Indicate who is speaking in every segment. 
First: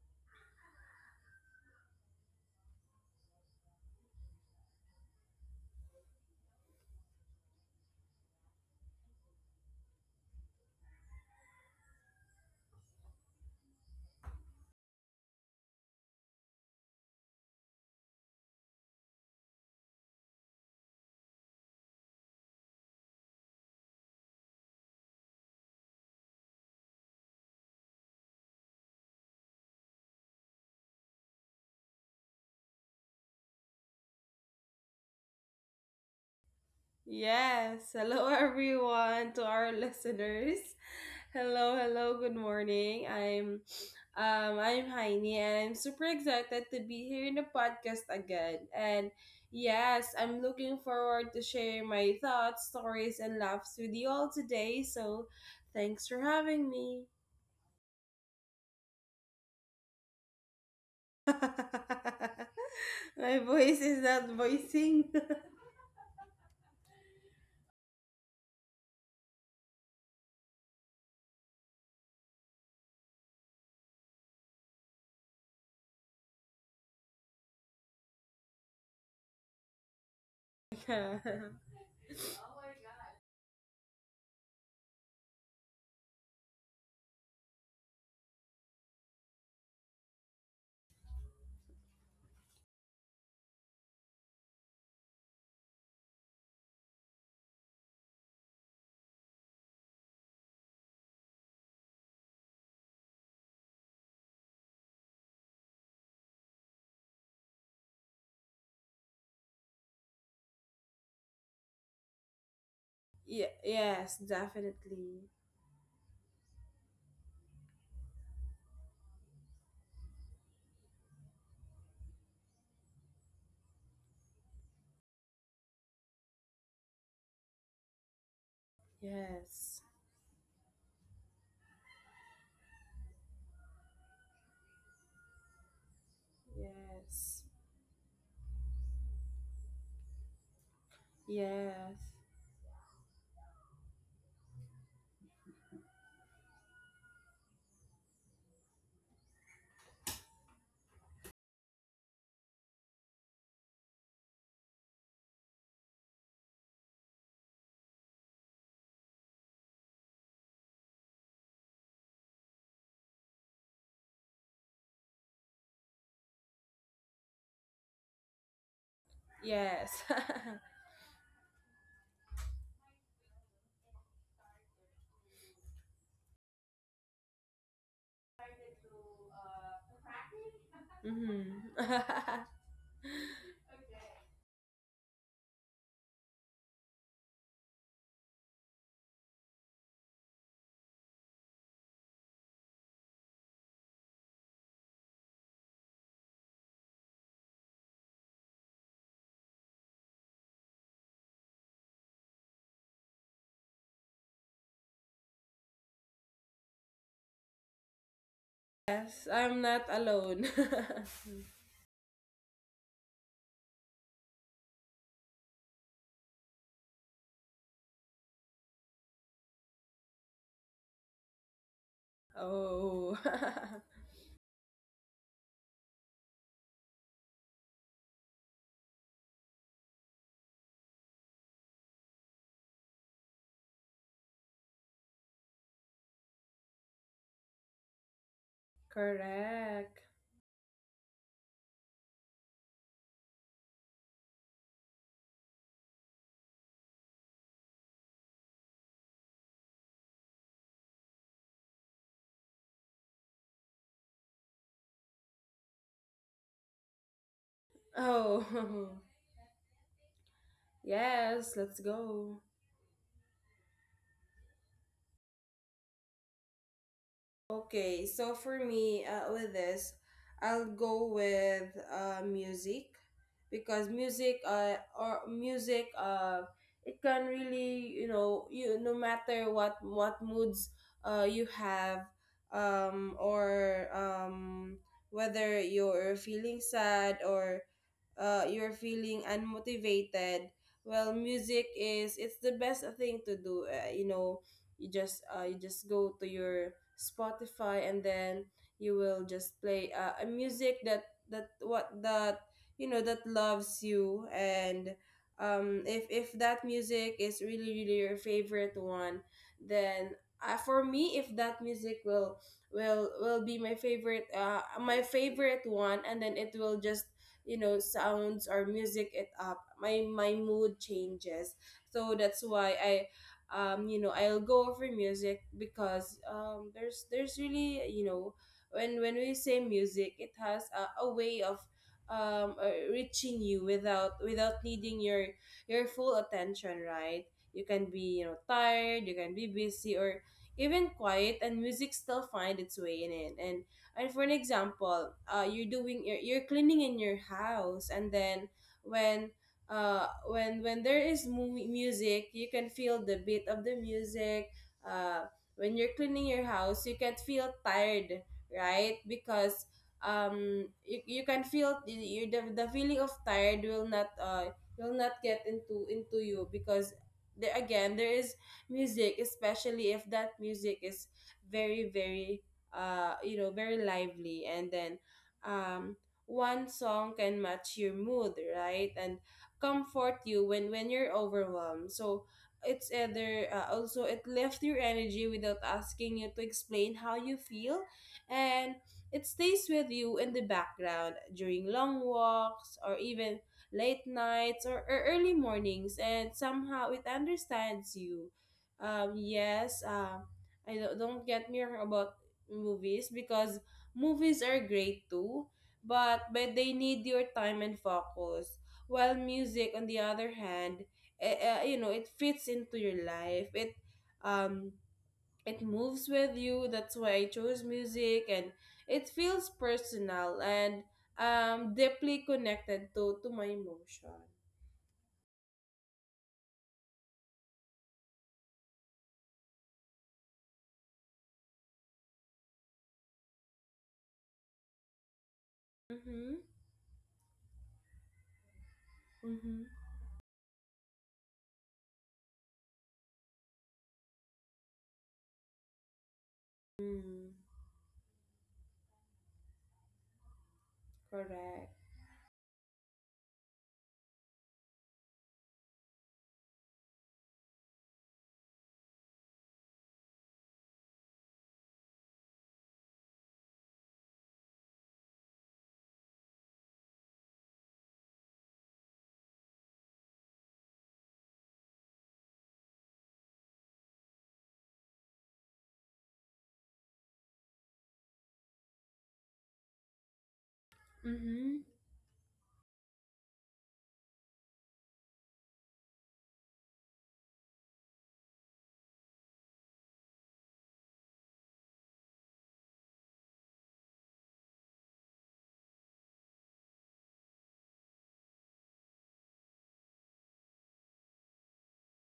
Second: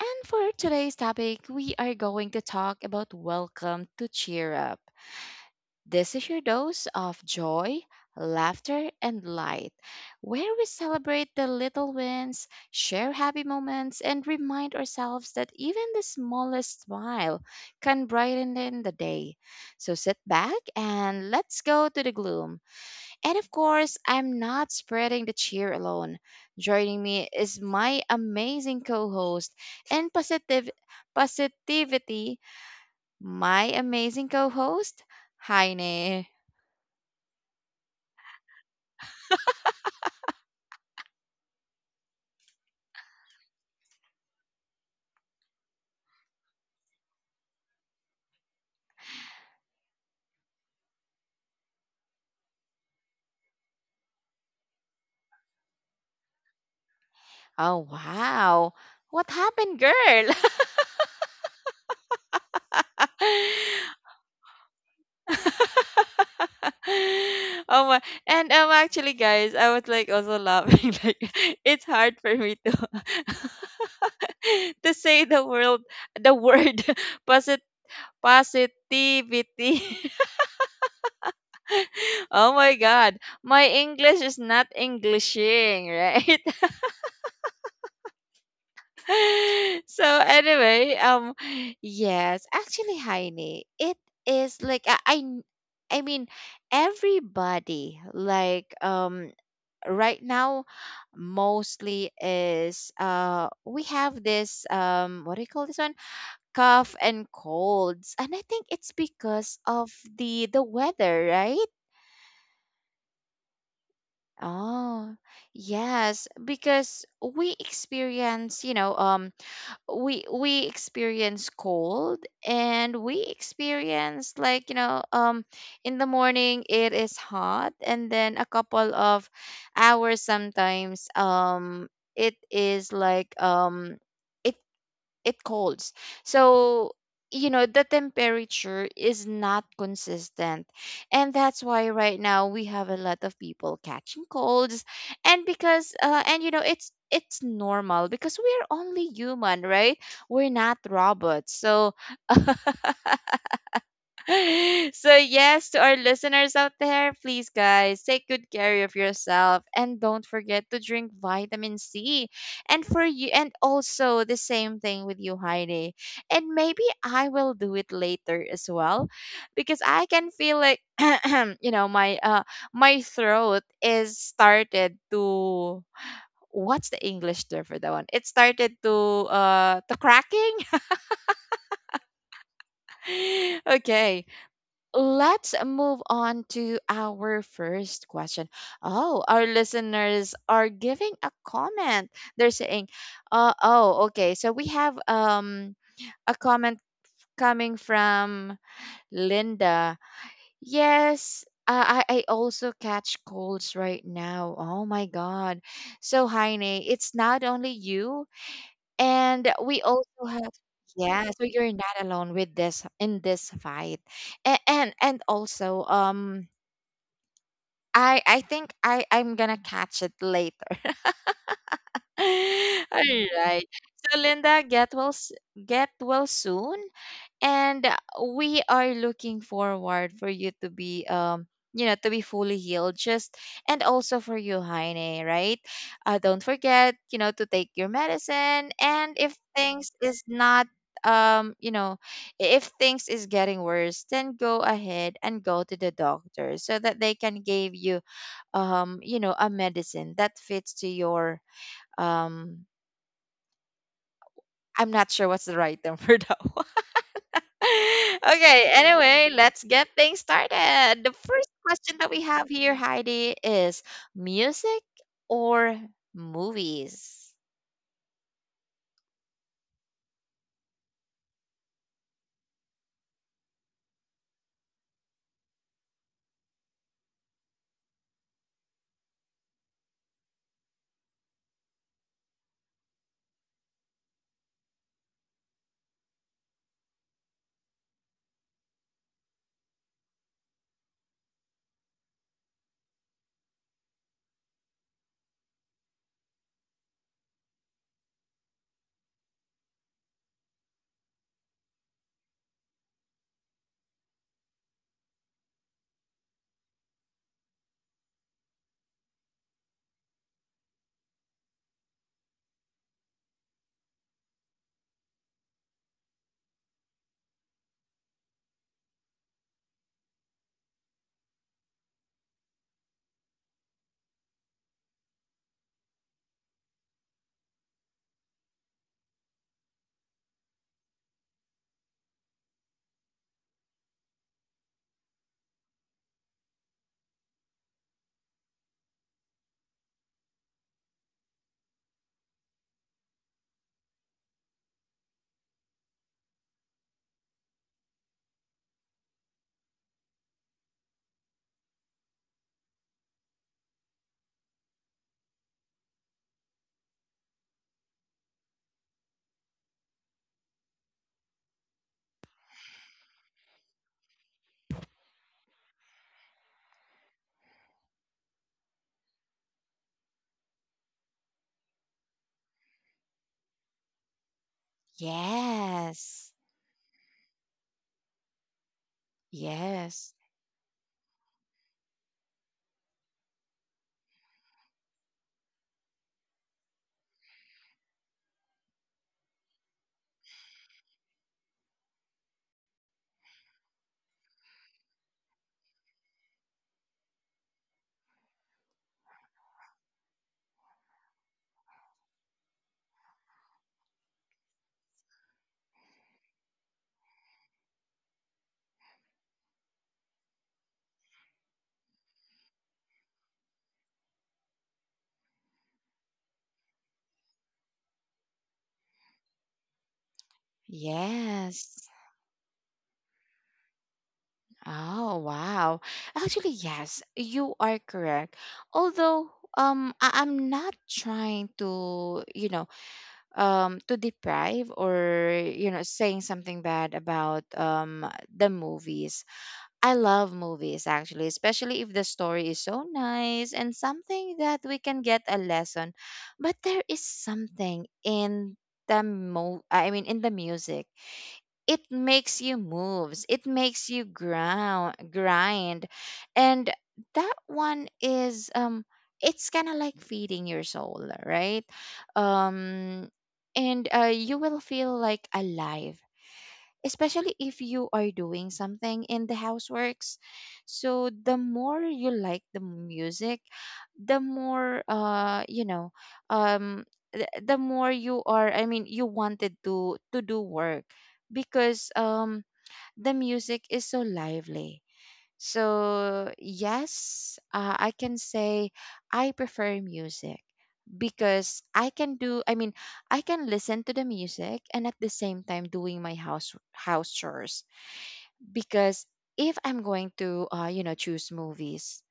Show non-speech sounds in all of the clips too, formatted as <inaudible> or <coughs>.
Speaker 1: And for today's topic, we are going to talk about Welcome to Cheer Up. This is your dose of joy, laughter, and light, where we celebrate the little wins, share happy moments, and remind ourselves that even the smallest smile can brighten in the day. So sit back and let's go to the gloom. And of course, I'm not spreading the cheer alone. Joining me is my amazing co-host and positivity, my amazing co-host, Heine.
Speaker 2: Yes. Hello, <laughs> everyone, to our listeners. Hello, hello. Good morning. I'm Heini, and I'm super excited to be here in the podcast again. And yes, I'm looking forward to sharing my thoughts, stories, and laughs with you all today. So, thanks for having me.
Speaker 1: Oh wow. What happened, girl? <laughs>
Speaker 2: <laughs> My voice is not voicing. <laughs>
Speaker 1: Oh my. And actually guys, I was like also laughing. <laughs> Like it's hard for me to <laughs> to say the word <laughs> posit. Positivity.
Speaker 2: Yeah.
Speaker 1: <laughs> Oh my God. My English is not Englishing, right? <laughs> So anyway, yes, actually Heine, it is like I mean everybody right now mostly is we have this um, what do you call this one? Cough and colds. And I think it's because of the weather, right?
Speaker 2: Yes,
Speaker 1: Oh,
Speaker 2: definitely.
Speaker 1: yes, because we experience, you know, we experience cold and we experience like, you know, in the morning it is hot, and then a couple of
Speaker 2: Yes.
Speaker 1: hours sometimes, it is like, it it colds. So,
Speaker 2: Yes.
Speaker 1: you know, the temperature is not consistent. And that's why
Speaker 2: Yes.
Speaker 1: right now we have a lot of people catching colds. And because and you know, it's normal because we're only human, right? We're not robots. So, <laughs> so yes, to our listeners out there, please guys, take good care of yourself and don't forget to drink vitamin C. And for you, and also the same thing with you, Heidi. And maybe I will do it later as well, because
Speaker 2: Yes. <laughs>
Speaker 1: I can feel like <clears throat> you know, my throat is started to, what's the English term for that one? It started to cracking.
Speaker 2: Hmm.
Speaker 1: <laughs>
Speaker 2: <laughs>
Speaker 1: Okay, let's move on to our first question. Oh, our listeners are giving a comment. They're saying, oh, okay. So we have a comment coming from Linda. Yes. I also catch colds right now. Oh my God. So, Heine, it's not only you,
Speaker 2: Yes, I'm
Speaker 1: and
Speaker 2: not
Speaker 1: we also
Speaker 2: alone.
Speaker 1: have, yeah, so you're not alone with this in this fight. And also, I think I'm gonna catch it later.
Speaker 2: <laughs>
Speaker 1: <laughs>
Speaker 2: Oh.
Speaker 1: All right. So Linda, get well soon, and we are looking forward for you to be you know, to be fully healed. Just, and also for you, Heine, right? Don't forget, you know, to take your medicine,
Speaker 2: <laughs>
Speaker 1: and if things
Speaker 2: Correct.
Speaker 1: is not um you know if things is getting worse, then go ahead and go to the doctor so that they can give you, you know, a medicine that fits to your um I'm not sure what's the right <laughs> term for that one. <laughs> Okay,
Speaker 2: Oh.
Speaker 1: anyway, let's get things
Speaker 2: <laughs>
Speaker 1: started. The first
Speaker 2: Yes, let's
Speaker 1: question that we
Speaker 2: go.
Speaker 1: have here, Heidi, is music or movies?
Speaker 2: Okay, so for me, with this, I'll go with music because music, or music, it can really, you know, you no matter what moods you have, or whether you're feeling sad or you're feeling unmotivated. Well, music is it's the best thing to do. You know, you just go to your spotify and then you will just play a music that you know that loves you. And if that music is really really your favorite one, then for me if that music will be my favorite one, and then it will just, you know, sounds or music it up, my mood changes. So that's why I, you know, I'll go over music because there's really, you know, when we say music, it has a way of reaching you without without needing your full attention, right? You can be, you know, tired, you can be busy, or even quiet, and music still find its way in it. And for an example, you're doing you're cleaning in your house, and then when when there is movie music, you can feel the beat of the music. uh when you're cleaning your house, you can feel tired, right? Because you can feel the feeling of tired will not get into you because there again there is music, especially if that music is very very, you know, very lively. And then um
Speaker 1: Yes.
Speaker 2: one song can match your mood, right, and
Speaker 1: Yes.
Speaker 2: comfort you when you're overwhelmed. So it's either, also it lifts your energy without asking you to explain how you feel, and it stays with you in the background during long walks, or even late nights, or early mornings, and somehow it understands you. Yes. I don't get me wrong about movies, because movies are great too, but they need your time and focus, while music, on the other hand, you know, it fits into your life. It um it moves with you. That's why I chose music, and it feels personal and,
Speaker 1: Yes.
Speaker 2: deeply connected to my emotion.
Speaker 1: Oh, wow. Actually, yes, you are correct. Although I- I'm not trying to, you know, to deprive or you know, saying
Speaker 2: Mm-hmm.
Speaker 1: something bad about the movies.
Speaker 2: Mm-hmm.
Speaker 1: I love movies actually, especially if the story is so nice and something that we can get a lesson. But there is
Speaker 2: Mm,
Speaker 1: something in the mo I mean in the music.
Speaker 2: correct.
Speaker 1: It makes you moves, it makes you ground grind. And that one is um, it's kind of like feeding your soul, right? um and you will feel like alive, especially if you are doing something in the houseworks. So the more you like the music, the more um the more you are, I mean, you wanted to do work,
Speaker 2: Mm-hmm.
Speaker 1: because um, the music is so lively. So, yes, I can say I prefer music because I can do, I mean, I can listen to the music and at the same time doing my house chores. Because if I'm going to, you know, choose movies,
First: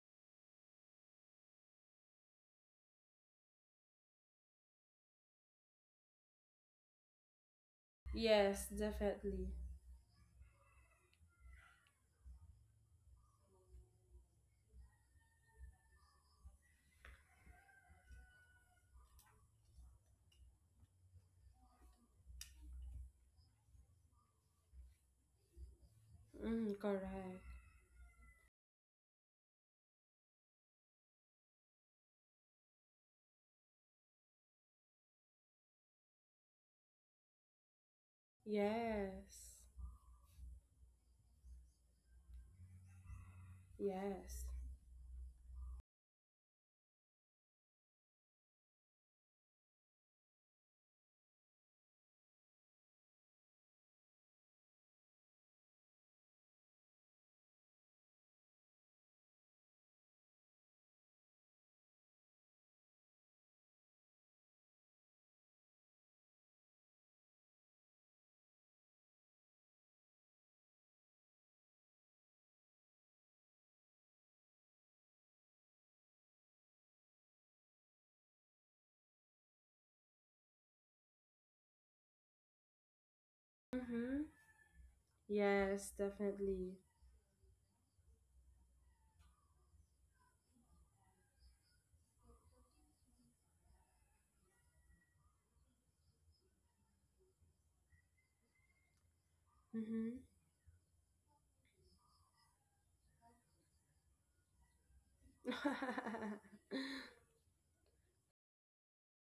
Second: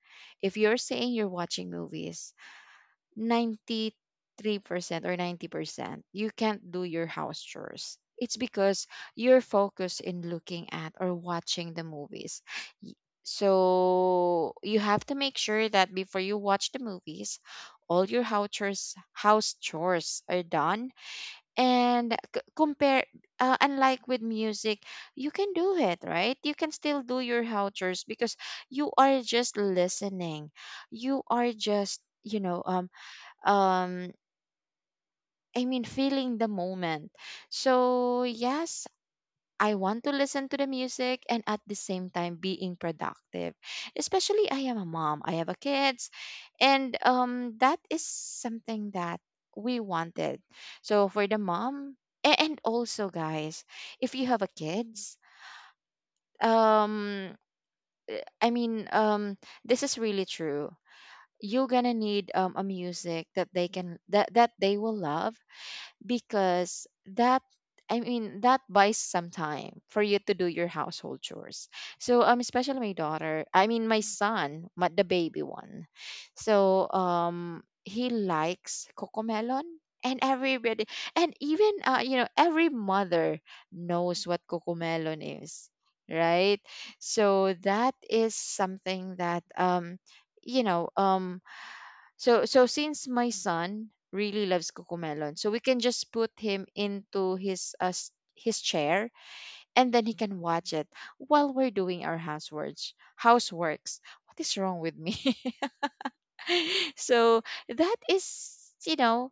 Speaker 1: if you're saying you're watching movies, 93% or 90%, you can't do your house chores. It's
Speaker 2: Yes,
Speaker 1: because you're
Speaker 2: definitely.
Speaker 1: focused in looking at or watching the movies. Y- So you have to make sure that before you watch the movies, all your house chores are done. And compare, unlike with music, you can do it, right? You can
Speaker 2: Mm,
Speaker 1: still do your
Speaker 2: correct.
Speaker 1: house chores because you are just listening. You are just, you know, um I mean, feeling the moment. So yes,
Speaker 2: Yes.
Speaker 1: I want to listen to the music and at the same time being productive, especially
Speaker 2: Yes.
Speaker 1: I am a mom, I have a kids. And um, that is something that we wanted. So for the mom, and also guys, if you have a kids, um i mean um this is really true. You're gonna need a music that that they will love, because that, I mean, that buys some time for you to do your household chores. So um, especially my daughter, I mean my son, my, the baby one. So um, he likes cocomelon, and everybody, and even you know, every mother
Speaker 2: Mm-hmm.
Speaker 1: knows what cocomelon is,
Speaker 2: Yes,
Speaker 1: right?
Speaker 2: definitely.
Speaker 1: So that is something that you know um so so since my son really loves Cocomelon, so we can just put him into his his chair, and then he
Speaker 2: Mm-hmm.
Speaker 1: can watch it while we're doing our houseworks. Houseworks. What is wrong with me? <laughs>
Speaker 2: <laughs>
Speaker 1: So that is, you know,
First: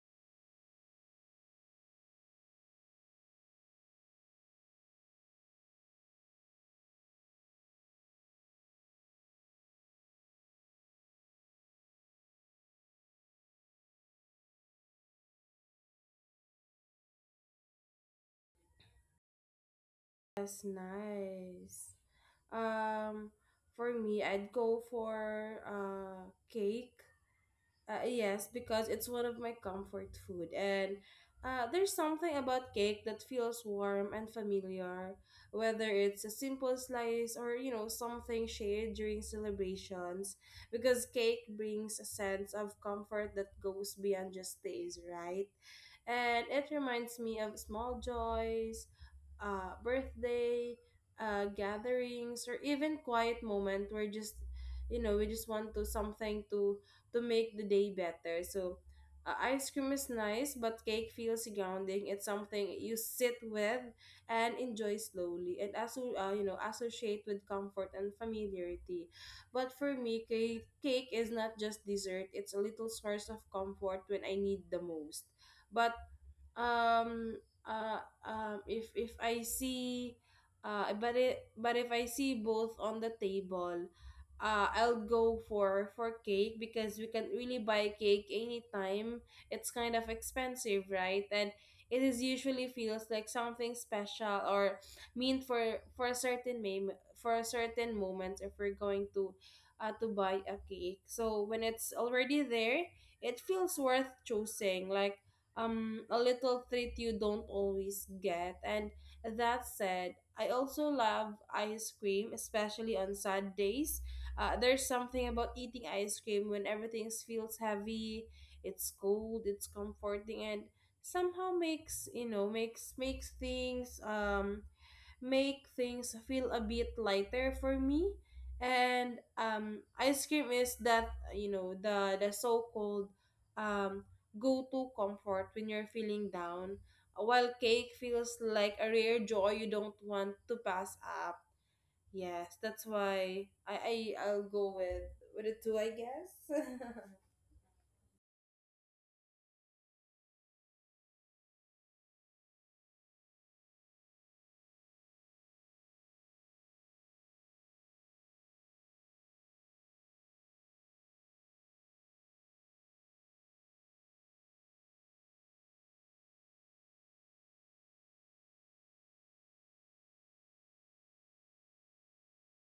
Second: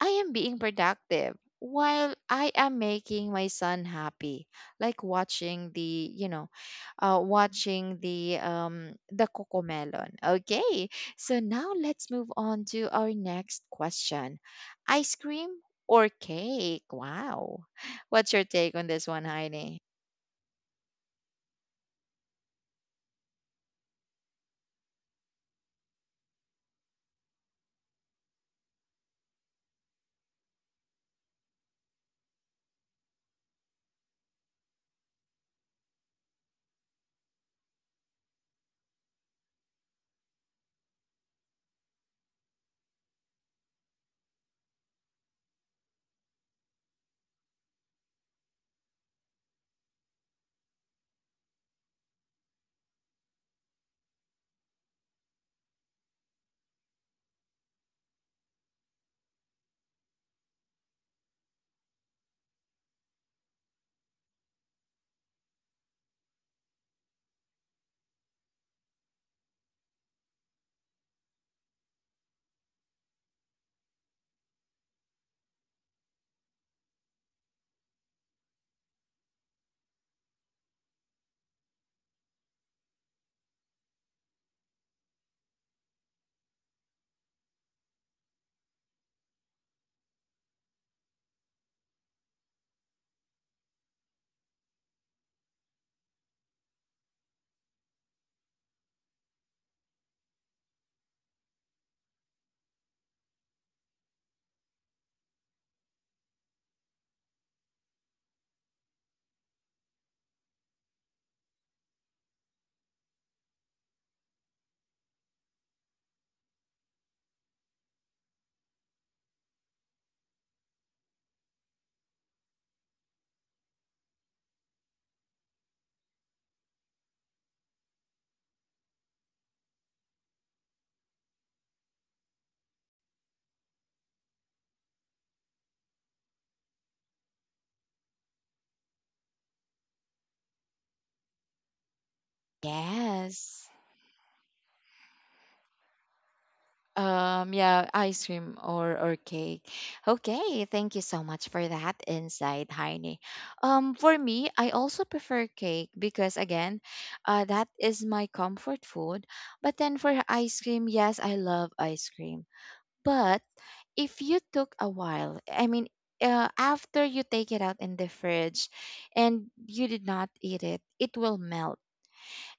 Speaker 1: I am being productive while I am making my son happy, like watching the, you know, watching the cocomelon. Okay, so now let's move on to our next question: ice cream or cake? Wow, what's your take on this one, Heine?
Speaker 2: That's nice. Um, for me, I'd go for cake. Yes, because it's one of my comfort food, and there's something about cake that feels warm and familiar, whether it's a simple slice or, you know, something shared during celebrations, because cake brings a sense of comfort that goes beyond just taste, right? And it reminds me of small joys, birthday, gatherings, or even quiet moment where just, you know, we just want to something to make the day better. So, ice cream is nice, but cake feels grounding. It's something you sit with and enjoy slowly, and also, you know, associate with comfort and familiarity. But for me, cake is not just dessert; it's a little source of comfort when I need the most. But um uh if I see but it but if I see both on the table, I'll go for cake because we can really buy cake anytime. It's kind of expensive, right, and it is usually feels like something special, or meant for a certain for a certain moment. If we're going to, to buy a cake, so when it's already there, it feels worth choosing, like, a little treat you don't always get. And that said, I also love ice cream, especially on sad days. There's something about eating ice cream when everything feels heavy. It's cold, it's comforting, and somehow makes things make things feel a bit lighter for me. And ice cream is that, you know, the so-called, um go-to comfort when you're feeling down, while cake feels like a rare joy you don't want to pass up. Yes, that's why I,
Speaker 1: Yes.
Speaker 2: I I'll go with it too, I guess. <laughs>
Speaker 1: Yeah, ice cream or cake. Okay, thank you so much for that insight, Heine. For me, I also prefer cake because again, that is my comfort food. But then for ice cream, yes, I love ice cream. But if you took a while, I mean, after you take it out in the fridge, and you did not eat it, it will melt,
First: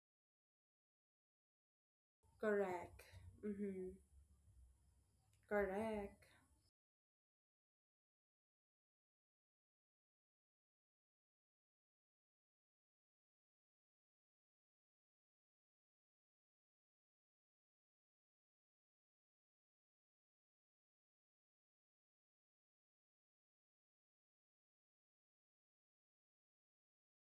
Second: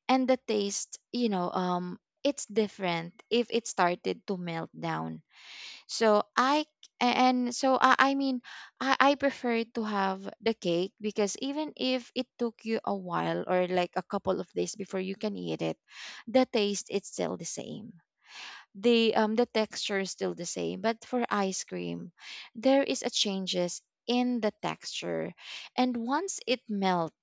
Speaker 1: and the taste, you know, it's
Speaker 2: Correct.
Speaker 1: different if it
Speaker 2: Mm-hmm.
Speaker 1: started to melt down.
Speaker 2: Correct.
Speaker 1: So I mean, I prefer to have the cake because even if it took you a while or like a couple of days before you can eat it, the taste is still the same. The texture is still the same. But for ice cream, there is a changes in the texture. And once it melts,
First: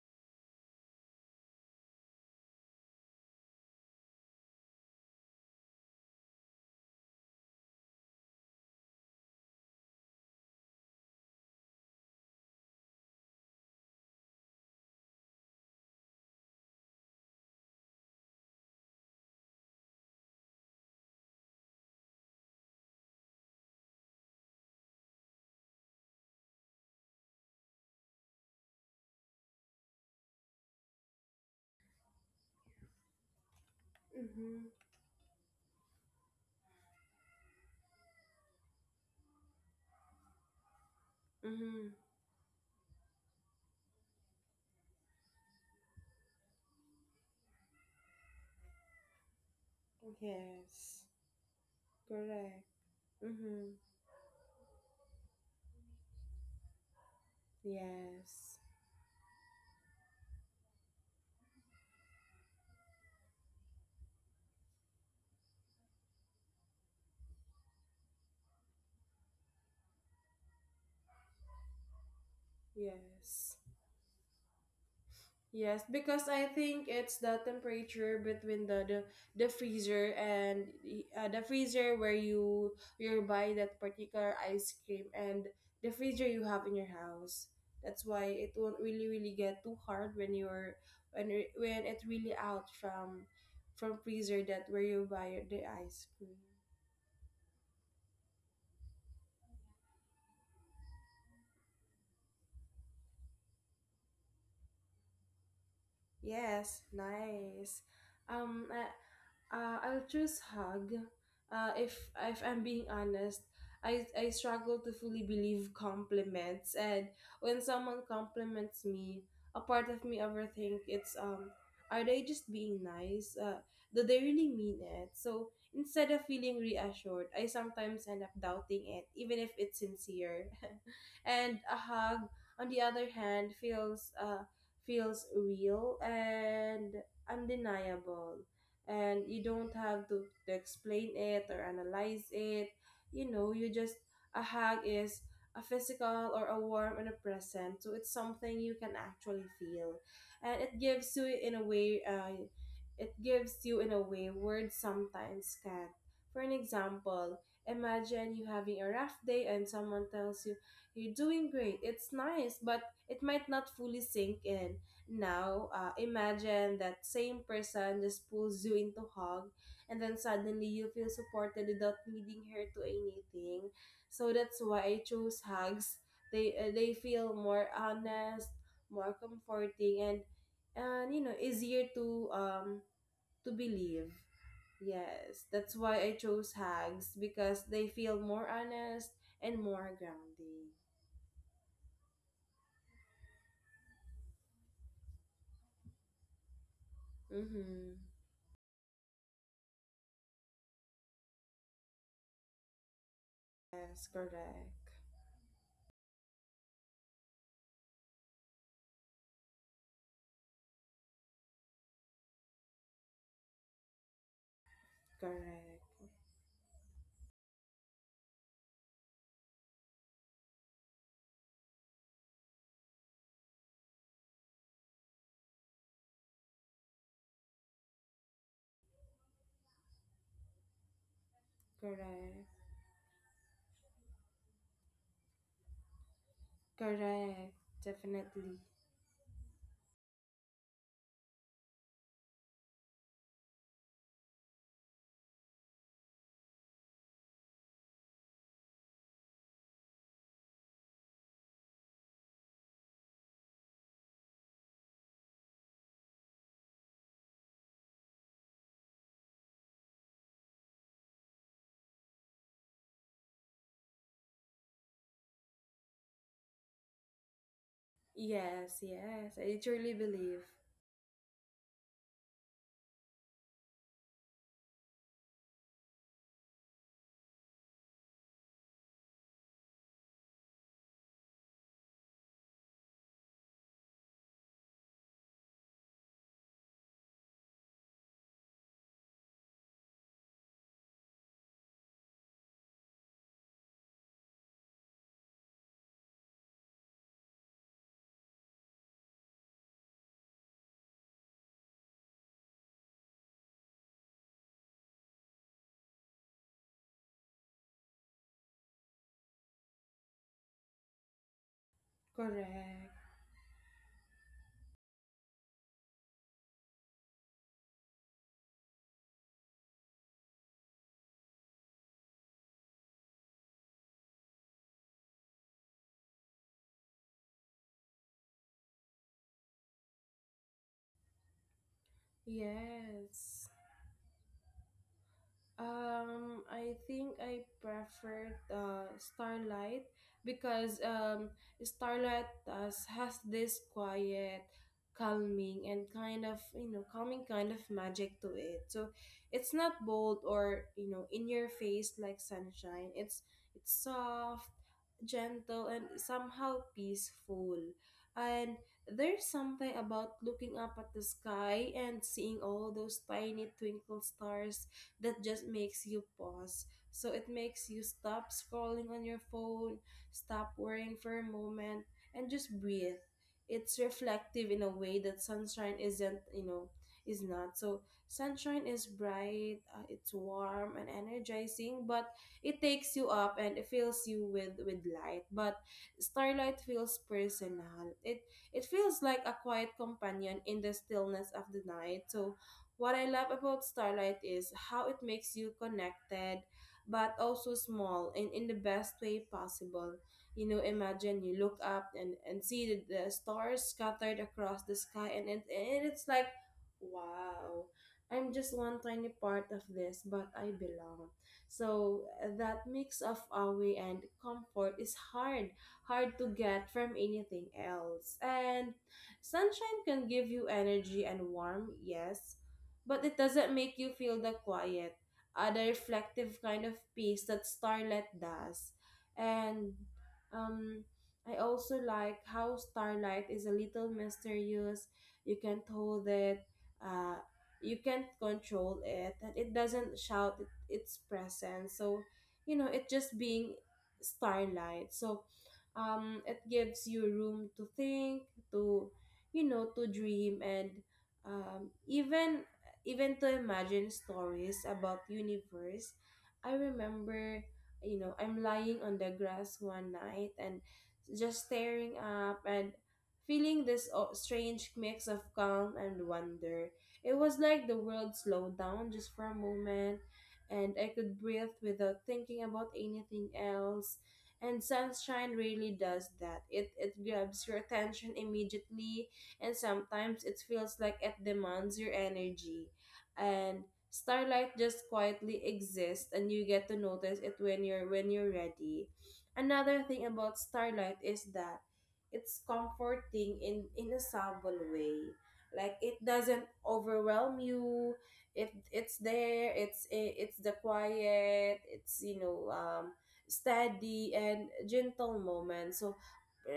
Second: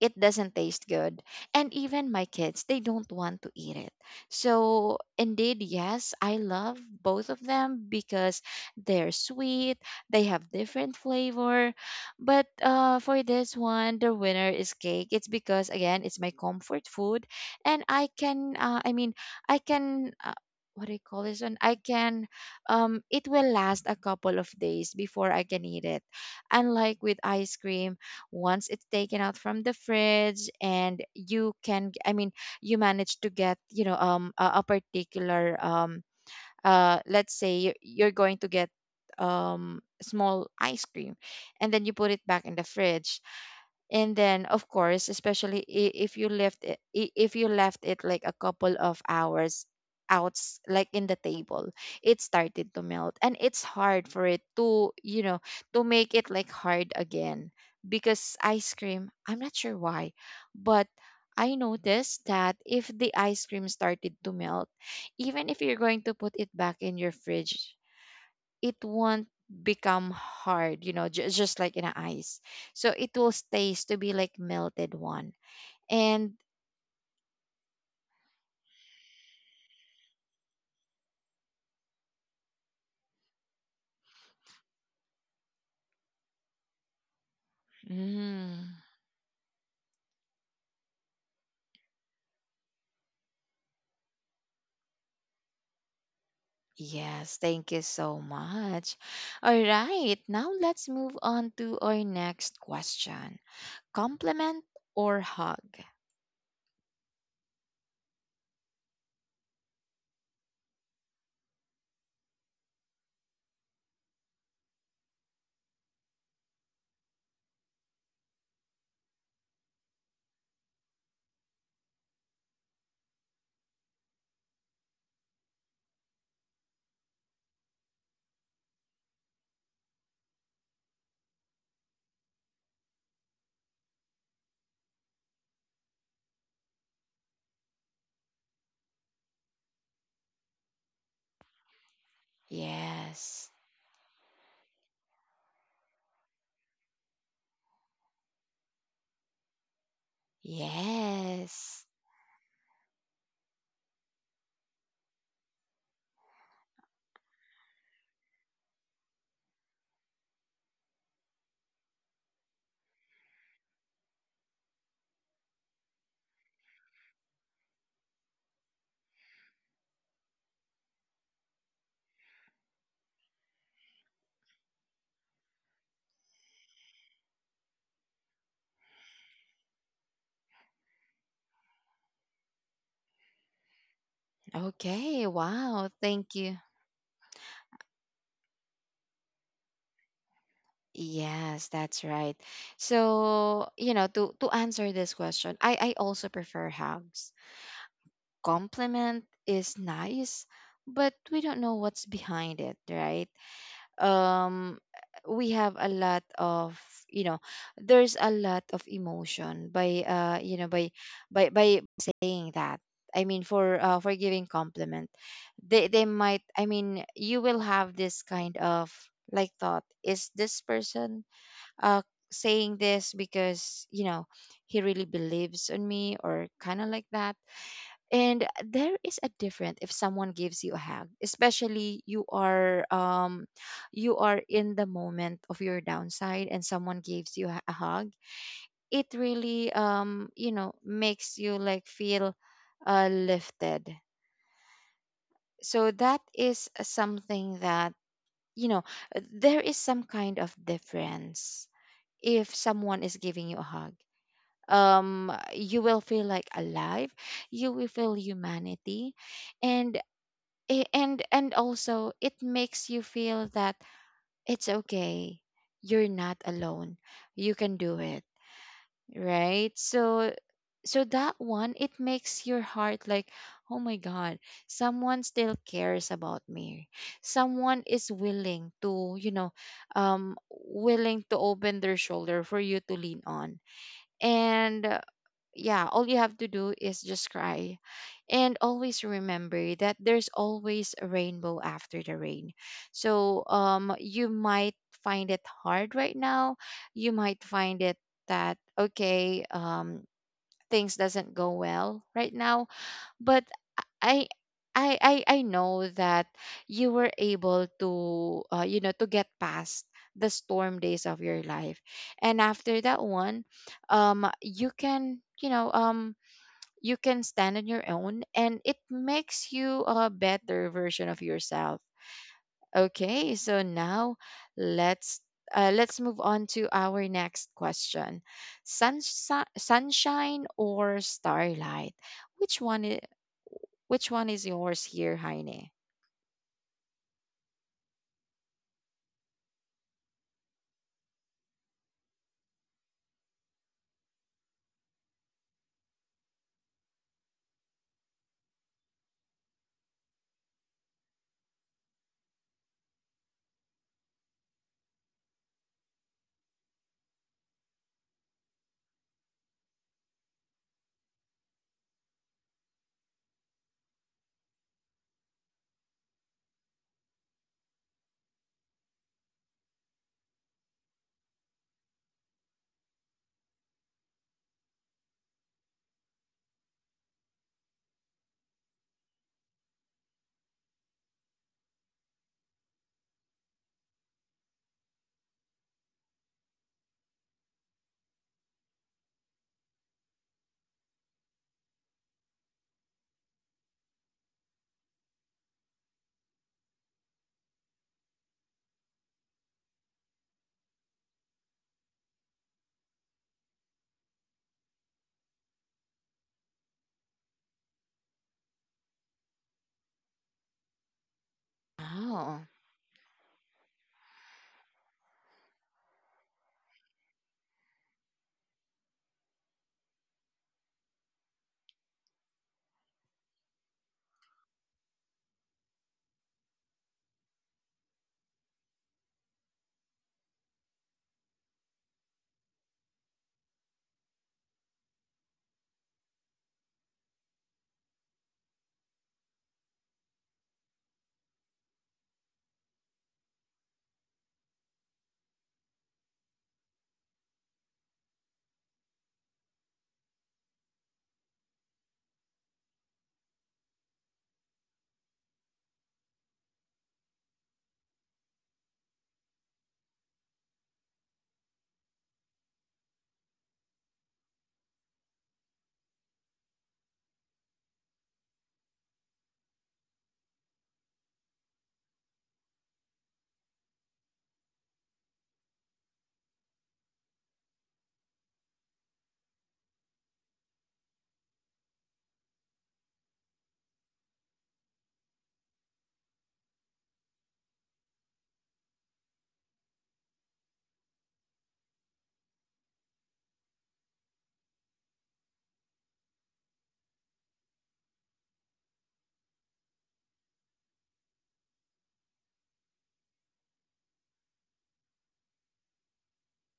Speaker 1: it doesn't taste good. And even my kids, they don't want to eat it. So, indeed, yes, I love both of them because they're sweet, they have different flavor. But for this one, the winner is cake. It's because, again, it's my comfort food. And I can, I mean, I can. What do you call this one? I can, it will last a couple of days before I can eat it. Unlike with ice cream, once it's taken out from the fridge, and you can I mean you manage to get, you know, um, a
Speaker 2: Mm-hmm.
Speaker 1: particular um, let's say you're going to get small ice cream, and then
Speaker 2: Mm-hmm.
Speaker 1: you put it back in the fridge, and then of course, especially I- if you left it I- if you left it like a couple of hours out, like
Speaker 2: Yes.
Speaker 1: in the table, it
Speaker 2: Correct.
Speaker 1: started to melt, and it's
Speaker 2: Mm-hmm.
Speaker 1: hard for it to, you know, to make it like hard again. Because
Speaker 2: Yes.
Speaker 1: ice cream, I'm not sure why, but I noticed that if the ice cream started to melt, even if you're going to put it back in your fridge, it won't become hard, you know, just like in a ice. So it will
Speaker 2: Yes.
Speaker 1: taste to be like melted one.
Speaker 2: Yes, because
Speaker 1: And
Speaker 2: I think it's the temperature between the freezer and the freezer where you buy that particular ice cream, and the freezer you have in your house. That's why it
Speaker 1: mm,
Speaker 2: won't really really get too hard when you're when it really out from freezer that where you buy the ice cream.
Speaker 1: yes, thank you so much. All right, now let's move on to our next question. Compliment or hug?
Speaker 2: Yes, nice. I, I'll choose hug. Uh, if if I'm being honest, I struggle to fully believe compliments, and when someone compliments me, a part of me overthink it's, are they just being nice? Do they really mean it? So instead of feeling reassured, I sometimes end up doubting it, even if it's sincere. <laughs> And a hug, on the other hand, feels feels real and undeniable. And you don't have to explain it or analyze it. You
Speaker 1: Yes.
Speaker 2: know, you just, a hug is a physical or a warm and a present. So it's something you can actually feel. And it gives you, in a
Speaker 1: Yes.
Speaker 2: way, it gives you, in a way, words sometimes can't. For an example, imagine you having a rough day, and someone tells you, "You're doing great," it's nice, but it might not fully sink in. Now, imagine that same person just pulls you into hug, and then suddenly you feel supported without needing her to anything. So that's why I chose hugs. They, they feel more honest, more comforting, and, you know, easier to, to believe.
Speaker 1: Okay,
Speaker 2: Yes, that's
Speaker 1: wow.
Speaker 2: why I
Speaker 1: Thank
Speaker 2: chose
Speaker 1: you.
Speaker 2: hugs, because they feel more honest and more grounding.
Speaker 1: Yes, that's right. So, you know, to answer this question, I also prefer hugs.
Speaker 2: Mm-hmm.
Speaker 1: Compliment is nice, but we don't know what's behind it, right?
Speaker 2: Yes,
Speaker 1: Um
Speaker 2: correct.
Speaker 1: we have a lot of, you know, there's a lot of emotion by you know, by saying that. I mean for giving compliment. They
Speaker 2: Correct,
Speaker 1: they might, I mean, you will have this kind of like thought, is this person uh, saying this because you know he really believes on me or kind of like that. And there is a difference if someone gives you a hug, especially
Speaker 2: correct,
Speaker 1: you are in the moment of your downside and someone gives you
Speaker 2: Correct.
Speaker 1: a hug.
Speaker 2: Definitely.
Speaker 1: It really you know makes you like feel lifted. So that is something that you know there is some kind of difference if someone is giving you a hug. Um you will feel like alive, you will feel humanity. And and also it makes you feel that it's okay, you're not alone, you can do it,
Speaker 2: Yes, I
Speaker 1: right?
Speaker 2: truly
Speaker 1: So
Speaker 2: believe.
Speaker 1: so that one it makes your heart like, oh my god, someone still cares about me, someone is willing to you know willing to open their shoulder for you to lean on. And yeah, all you have to do is just cry. And always remember that there's always a rainbow after the rain. So you might find it hard right now. You might find it that okay, things doesn't go well right now, but I I know that you were able to you know to get past the storm days of your life. And after
Speaker 2: Correct.
Speaker 1: that one, you can, you know, you can stand on your own and it makes you a better version of yourself. Okay, so now let's let's move on to our next question. Sunshine, sunshine or starlight? Which one is
Speaker 2: Yes.
Speaker 1: which one is yours here, Heine?
Speaker 2: I think I preferred Starlight because, Starlight has this quiet, calming, and kind of, you know, calming kind of magic to it. So it's not bold or, you know, in your face like sunshine. It's soft, gentle, and somehow peaceful. And there's something about looking up at the sky and seeing all those tiny twinkle stars that just makes you pause. So it makes you stop scrolling on your phone, stop worrying for a moment, and just breathe. It's reflective in a way that sunshine isn't, you know, is not. So sunshine is bright, it's warm and energizing, but it takes you up and it fills you with light. But starlight feels personal. It feels like a quiet companion in the stillness of the night. So what I love about starlight is how it makes you connected, but also small, and in the best way possible. You know, imagine you look up and see the stars scattered across the sky, and it's like, wow. I'm just one tiny part of this, but I belong. So
Speaker 1: Oh,
Speaker 2: that mix of awe and comfort is hard to get from anything else. And sunshine can give you energy and warmth, yes, but it doesn't make you feel the quiet, the reflective kind of peace that starlight does. And, um, I also like how starlight is a little mysterious. You can't hold it. Uh, you can't control it, and it doesn't shout it, its presence. So, you know, it just being starlight. So it gives you room to think, to, you know, to dream, and, even even to imagine stories about universe. I remember, you know, I'm lying on the grass one night, and just staring up, and feeling this, strange mix of calm and wonder. It was like the world slowed down just for a moment, and I could breathe without thinking about anything else. And sunshine really does that. It grabs your attention immediately, and sometimes it feels like it demands your energy. And starlight just quietly exists, and you get to notice it when you're ready. Another thing about starlight is that it's comforting in a subtle way. Like it doesn't overwhelm you. It's there. It's the quiet. It's steady and gentle moment. So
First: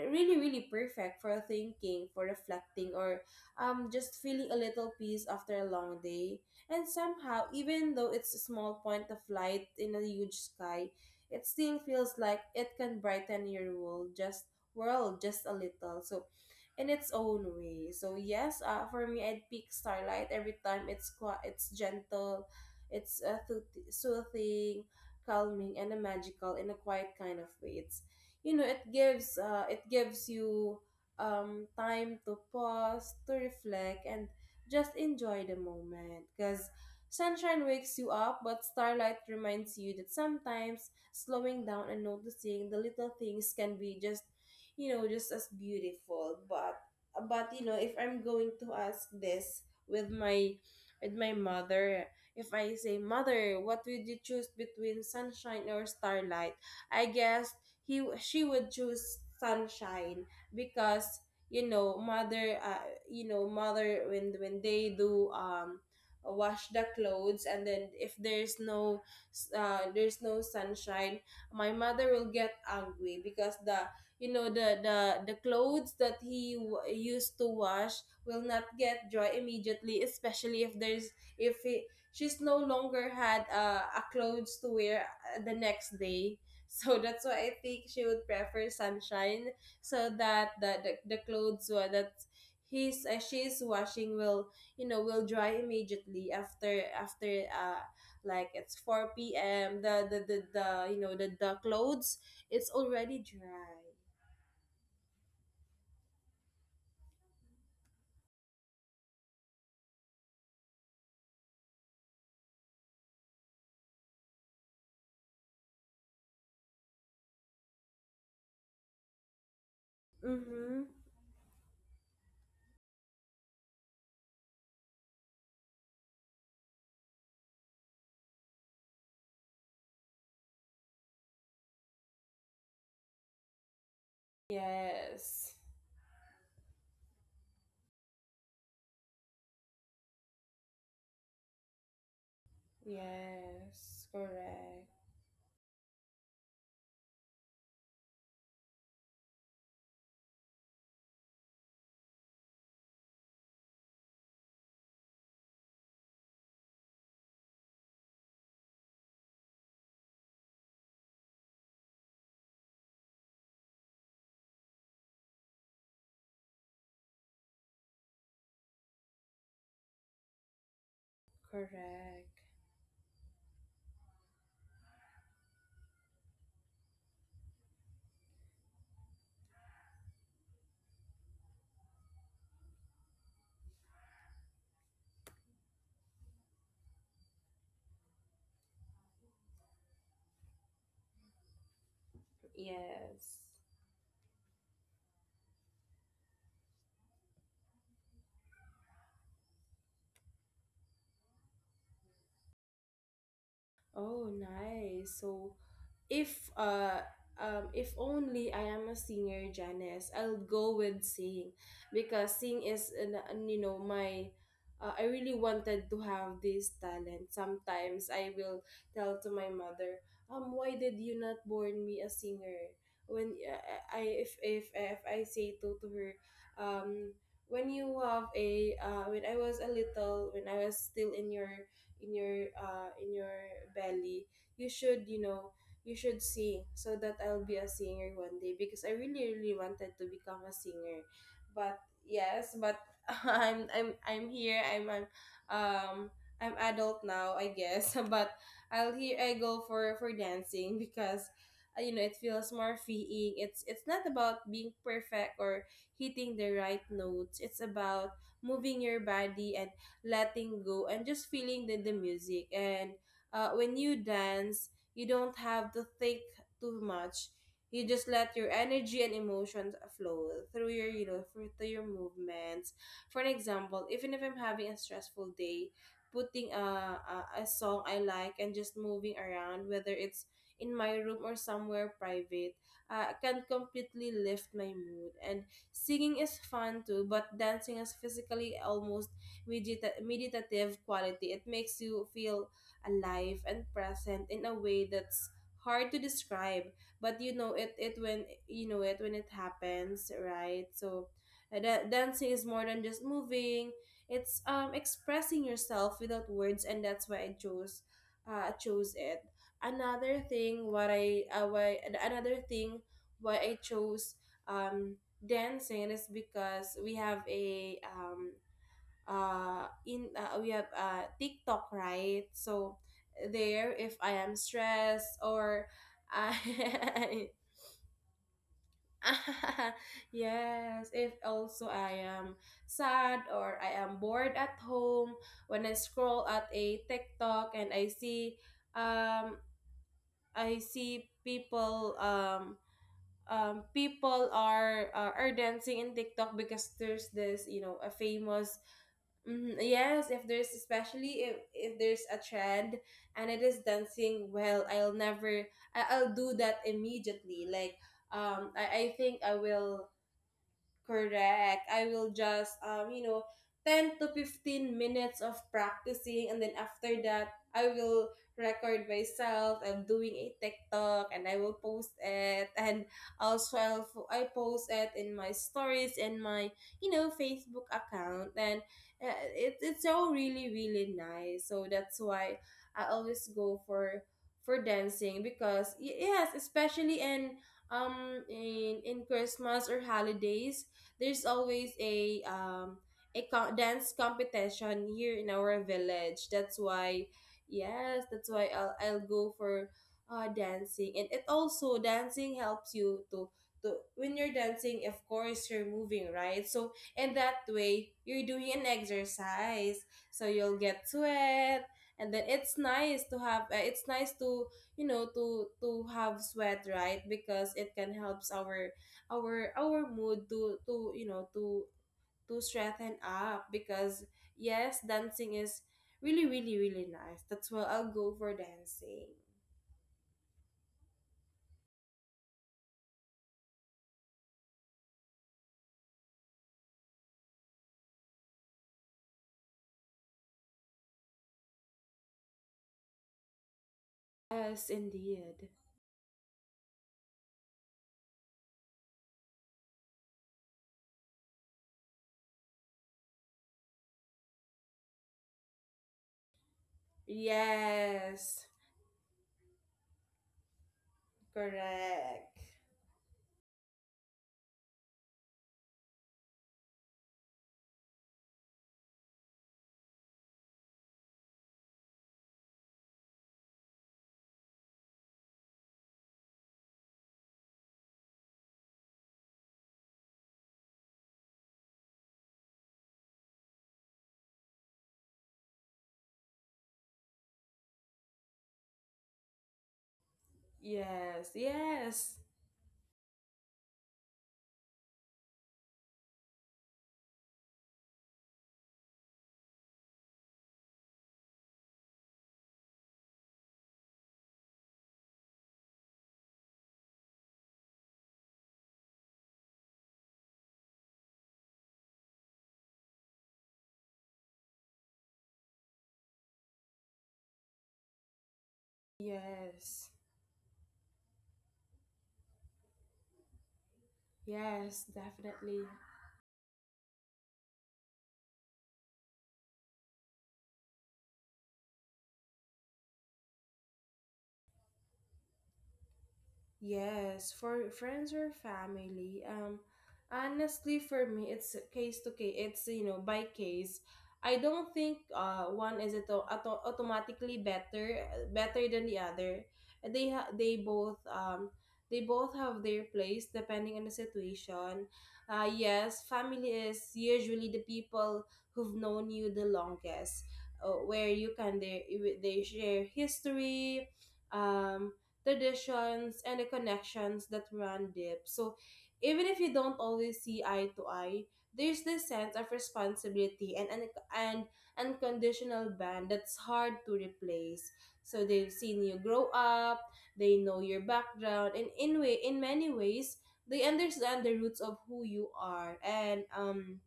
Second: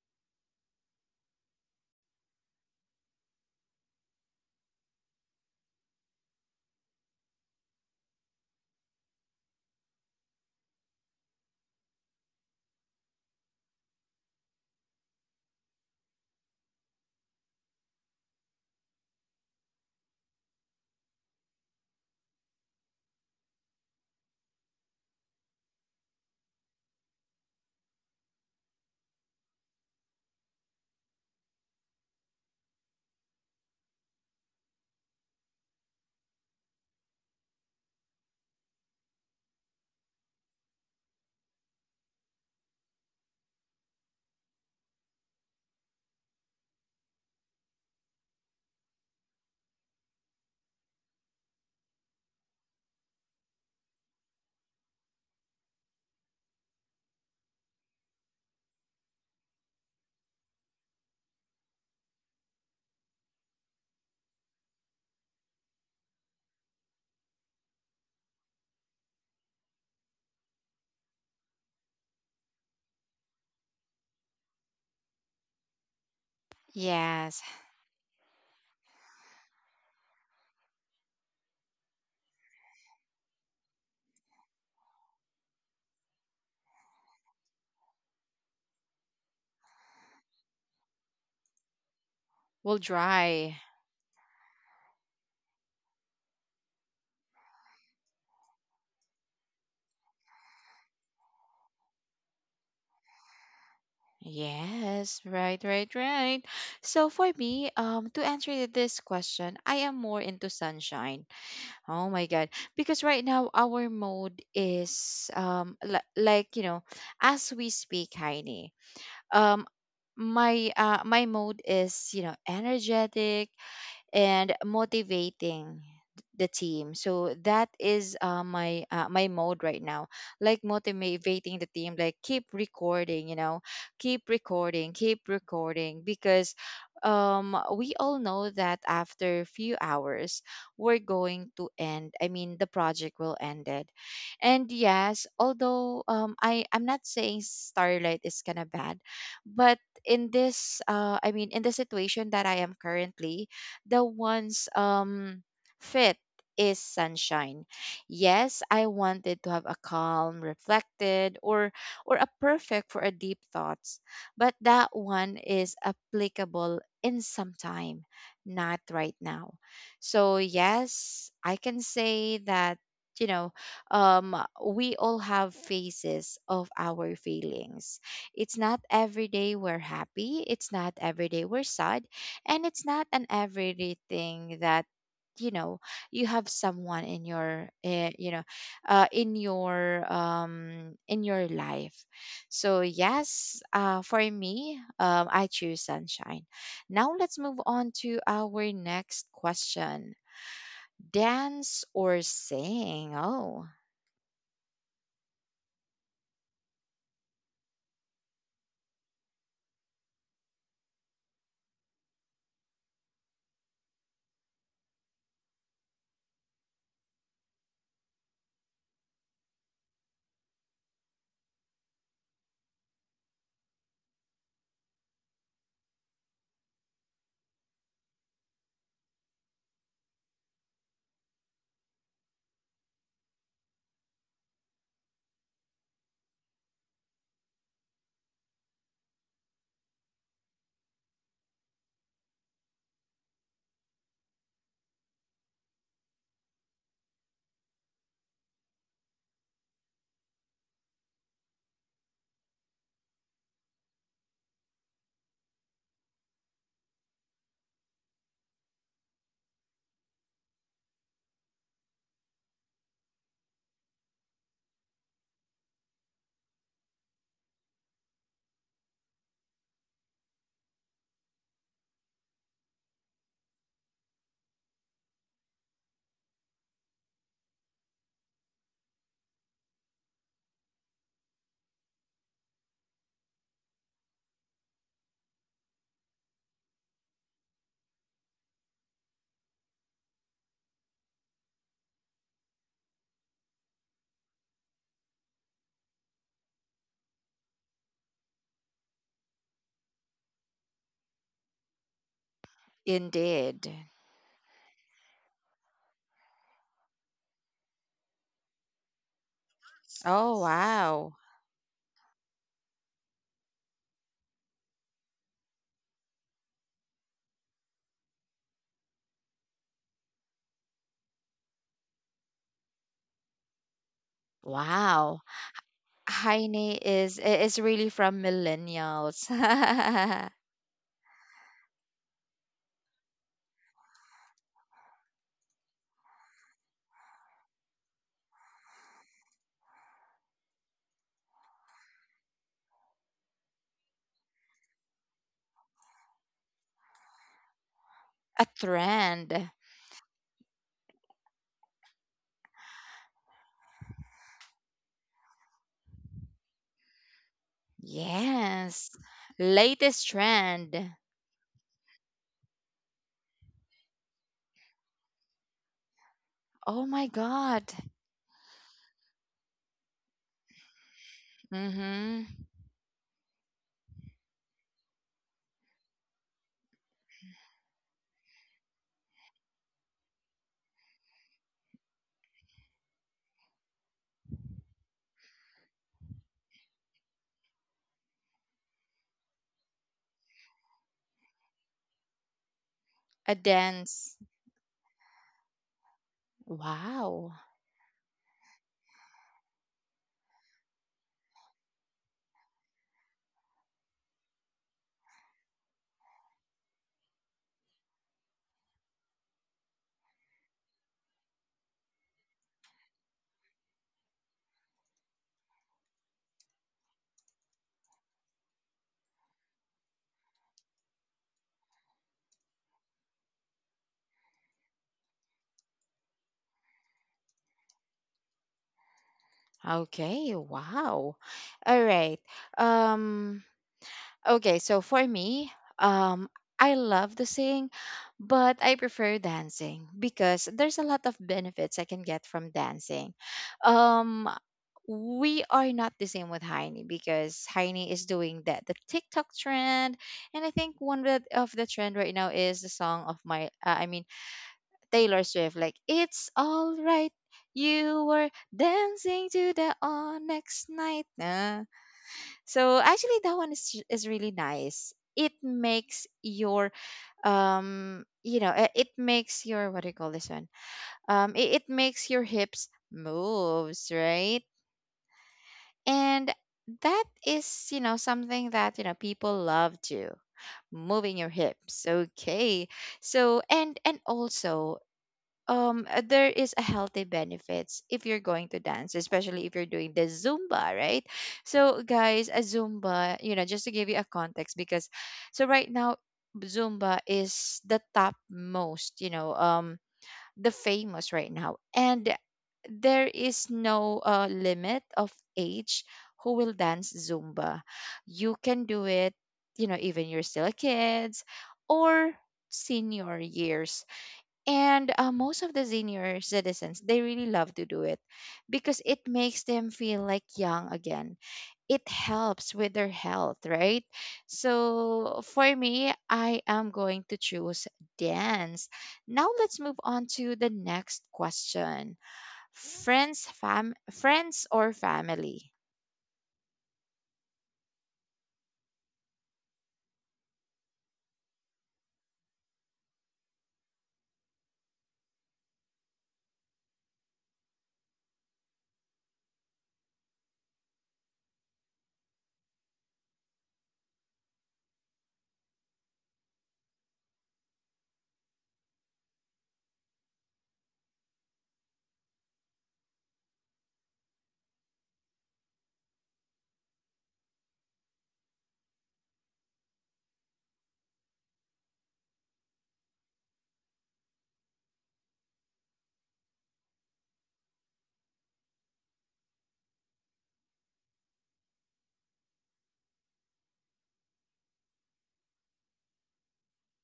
Speaker 2: really really perfect for thinking, for reflecting, or just feeling a little peace after a long day. And somehow, even though it's a small point of light in a huge sky, it still feels like it can brighten your world just a little. So in its own way. So yes, for me, I'd pick Starlight every time. It's quite, it's gentle, it's soothing, calming, and a magical in a quiet kind of way. It gives you time to pause, to reflect, and just enjoy the moment. Cause sunshine wakes you up, but starlight reminds you that sometimes slowing down and noticing the little things can be just you know just as beautiful. But if I'm going to ask this with my with my mother, if I say mother, what would you choose between sunshine or starlight? I guess he she would choose sunshine. Because you know mother uh, you know mother when they do wash the clothes, and then if there's no there's no sunshine, my mother will get angry because the you know the clothes that used
Speaker 1: yes.
Speaker 2: to wash will not get dry immediately, especially if she's no longer had a clothes to wear the next day. <laughs> So that's why I think she would prefer sunshine, so that the that
Speaker 1: We'll
Speaker 2: he's she's
Speaker 1: dry.
Speaker 2: washing will will dry immediately after like it's 4 p.m. The you know the clothes, it's already dry.
Speaker 1: Yes, right, right, right. So for me, to answer this question, I am more into sunshine. Oh my God. Because right now our mode is li- like you know, as we speak, Heine. Um my
Speaker 2: Mm-hmm.
Speaker 1: my mode is, you know, energetic, and motivating the team. So that is my my mode right now. Like motivating the team, like keep recording, you know, keep
Speaker 2: Yes.
Speaker 1: recording because we all know that after a few hours we're going to end, I mean the project will end it.
Speaker 2: Yes.
Speaker 1: And
Speaker 2: Correct.
Speaker 1: yes, although I'm not saying starlight is kind of bad, but in this uh, I mean in the situation that I am currently, the one's fit is sunshine. Yes, I wanted to have a calm, reflected, or a perfect for a deep thoughts, but that one is applicable in some time, not right now. So yes, I can
Speaker 2: Correct.
Speaker 1: say that you know um we all have phases of our feelings. It's not every day we're happy, it's not every day we're sad, and it's not an everyday thing that you know you have someone in your you know in your life. So
Speaker 2: Yes.
Speaker 1: yes, for me I choose sunshine. Now let's move on to our next question, dance or sing. Oh,
Speaker 2: Oh, nice. So if uh if only I am a singer, Janice, I'll go with sing because sing is an- you know my I really wanted to have this talent. Sometimes I will tell to my mother, why did you not born me a singer? When I If I say to her, um, when I was a little when I was still in your in your in your belly, you should you know you should sing so that I'll be a singer one day because I really really wanted to become a singer. But yes, but <laughs> I'm here. Um I'm adult now, I guess. <laughs> But I'll here I go for dancing because it feels more freeing. It's not about being perfect or hitting the right notes. It's about moving your body and letting go and just feeling the music. And when you dance, you don't have to think too much. You just let your energy and emotions flow through through your movements. For an example, even if I'm having a stressful day, putting a song I like and just moving around, whether it's in my room or somewhere private, can completely lift my mood. And singing is fun too, but dancing has physically almost meditative quality. It makes you feel alive and present in a way that's hard to describe, but you know it when you know it when it happens, right? So dancing is more than just
Speaker 1: indeed.
Speaker 2: moving. It's expressing yourself without words, and that's why I chose it. another
Speaker 1: Oh
Speaker 2: thing what
Speaker 1: wow,
Speaker 2: i uh, why Another thing, why I chose um dancing, is because we have TikTok, right? So there if I am stressed
Speaker 1: wow.
Speaker 2: or I
Speaker 1: Heine is really from millennials.
Speaker 2: <laughs>
Speaker 1: <laughs>
Speaker 2: yes, if also I am sad or I am bored at home, when I scroll at a TikTok and um I see people are dancing in TikTok because there's this, you know, a
Speaker 1: A
Speaker 2: famous.
Speaker 1: trend.
Speaker 2: Hmm. Yes, if there's, especially if there's a trend and it is dancing, well, I'll never I'll do that immediately. Like I
Speaker 1: Yes.
Speaker 2: think I will.
Speaker 1: Latest trend.
Speaker 2: Correct. I will just 10 to 15 minutes of practicing and then
Speaker 1: Oh
Speaker 2: after
Speaker 1: my
Speaker 2: that I
Speaker 1: God.
Speaker 2: will record myself. I'm doing a TikTok and I will post
Speaker 1: Mm-hmm.
Speaker 2: it, and also I post it in my stories and my Facebook account, and it's so really really nice. So that's why I always go for dancing because yes, especially in Christmas or holidays there's always
Speaker 1: A
Speaker 2: dance
Speaker 1: dance.
Speaker 2: competition here in our village. That's why,
Speaker 1: Wow.
Speaker 2: yes, that's why I'll go for dancing, and it also dancing helps you to when you're dancing. Of course, you're moving, right? So in that way, you're doing an exercise, so you'll get sweat. And then it's nice to to have sweat, right? Because it can helps our our mood to you know to strengthen up because yes dancing is really really really nice. That's why I'll go for dancing.
Speaker 1: Okay. Wow. All right. Um, okay, so for me, um, I love to sing, but I prefer dancing because there's a lot of benefits I can get from dancing. Um,
Speaker 2: Yes, indeed.
Speaker 1: we are not the same with Heini because Heini is doing that the TikTok trend, and I think one of the trend right now is the song of my, I mean Taylor Swift, like "It's All Right." You were
Speaker 2: Yes.
Speaker 1: dancing to the next night. Nah.
Speaker 2: Correct.
Speaker 1: So actually, that one is really nice. It makes your you know it makes your what do you call this one, it, it makes your hips moves, right? And that is you know something that you know people love to, moving your hips, okay. So and also there is a healthy benefits if you're going to dance, especially if you're doing the zumba, right?
Speaker 2: Yes.
Speaker 1: So
Speaker 2: Yes.
Speaker 1: guys, a zumba, you know, just to give you a context, because so right now zumba is the top most you know the famous right now. And there is no limit of age who will dance zumba. You can do it, you know, even you're still kids, or senior years. And most of the senior citizens they really love to do it because it makes them
Speaker 2: Yes.
Speaker 1: feel like young again, it helps with their health, right?
Speaker 2: Yes,
Speaker 1: So for
Speaker 2: definitely.
Speaker 1: me I am going to choose dance. Now let's move on to the next question, friends or family.
Speaker 2: Yes, for friends or family. Honestly, for me, it's case to case. It's by case. I don't think one is automatically better than the other. They ha- they both um they both have their place depending on the situation. Yes, family is usually the people who've known you the longest, where you can they share history. Um, Traditions, and the connections that run deep. So even if you don't always see eye to eye, there's this sense of responsibility and unconditional bond that's hard to replace. So they've seen you grow up, they know your background, and in many ways, they understand the roots of who you are. And um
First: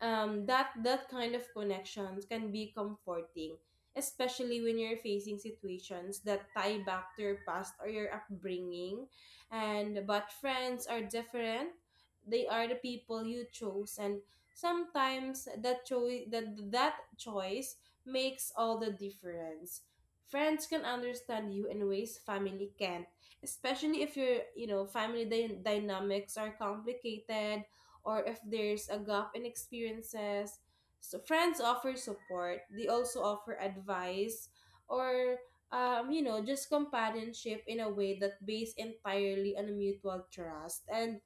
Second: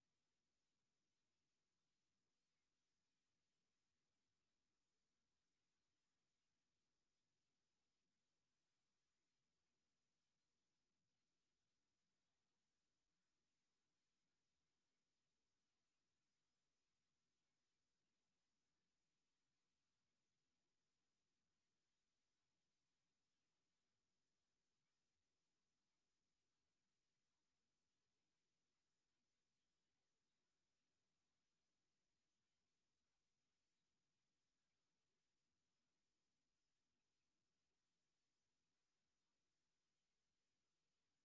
Speaker 2: um, that kind of connections can be comforting, especially when you're facing situations that tie back to your past or your upbringing. And But friends are different. They are the people you chose, and sometimes that choice makes all the difference. Friends can understand you in ways family can't, especially if your family dynamics are complicated or if there's a gap in experiences. So friends offer support. They also offer advice or you know, just companionship in a way that based entirely on mutual trust. And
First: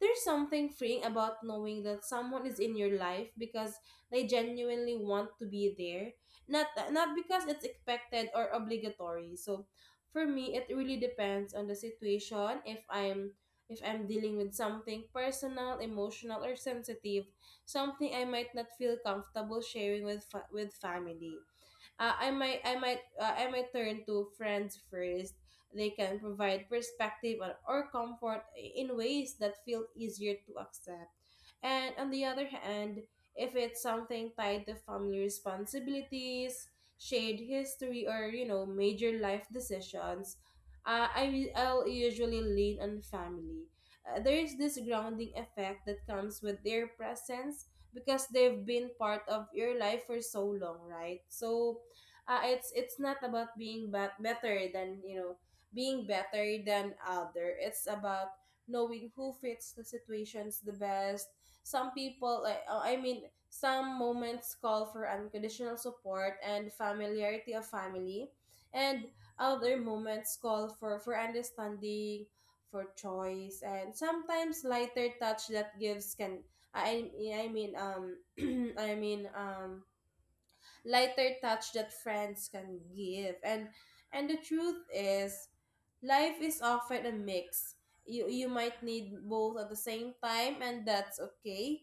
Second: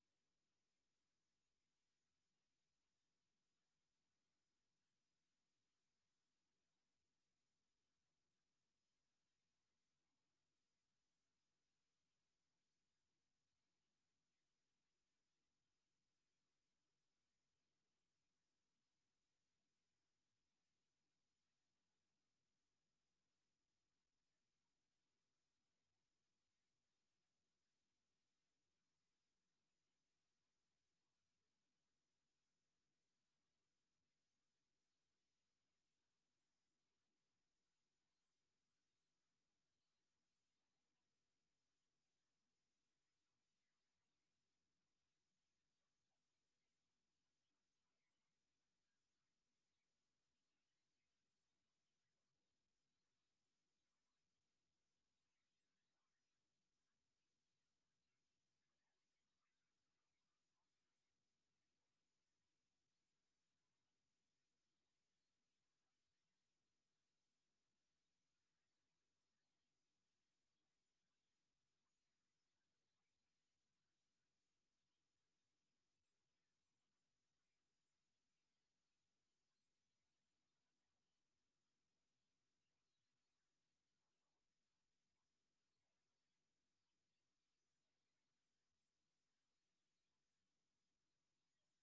Speaker 2: there's something freeing about knowing that someone is in your life because they genuinely want to be there, not because it's expected or obligatory. So, for me, it really depends on the situation. If I'm dealing with something personal, emotional, or sensitive, something I might not feel comfortable sharing with with family, I might turn to friends first. They can provide perspective or comfort in ways that feel easier to accept. And on the other hand, if it's something tied to family responsibilities, shared history, or major life decisions, I'll usually lean on family. There is this grounding effect that comes with their presence because they've been part of your life for so long, right? So it's not about better than you know being better than other. It's about knowing who fits the situations the best. Some people like I mean Some moments call for unconditional support and familiarity of family, and other moments call for understanding, for choice, and sometimes lighter touch that gives can I I mean <clears throat> i mean um lighter touch that friends can give. And the truth is, life is often a mix. You might need both at the same time, and that's okay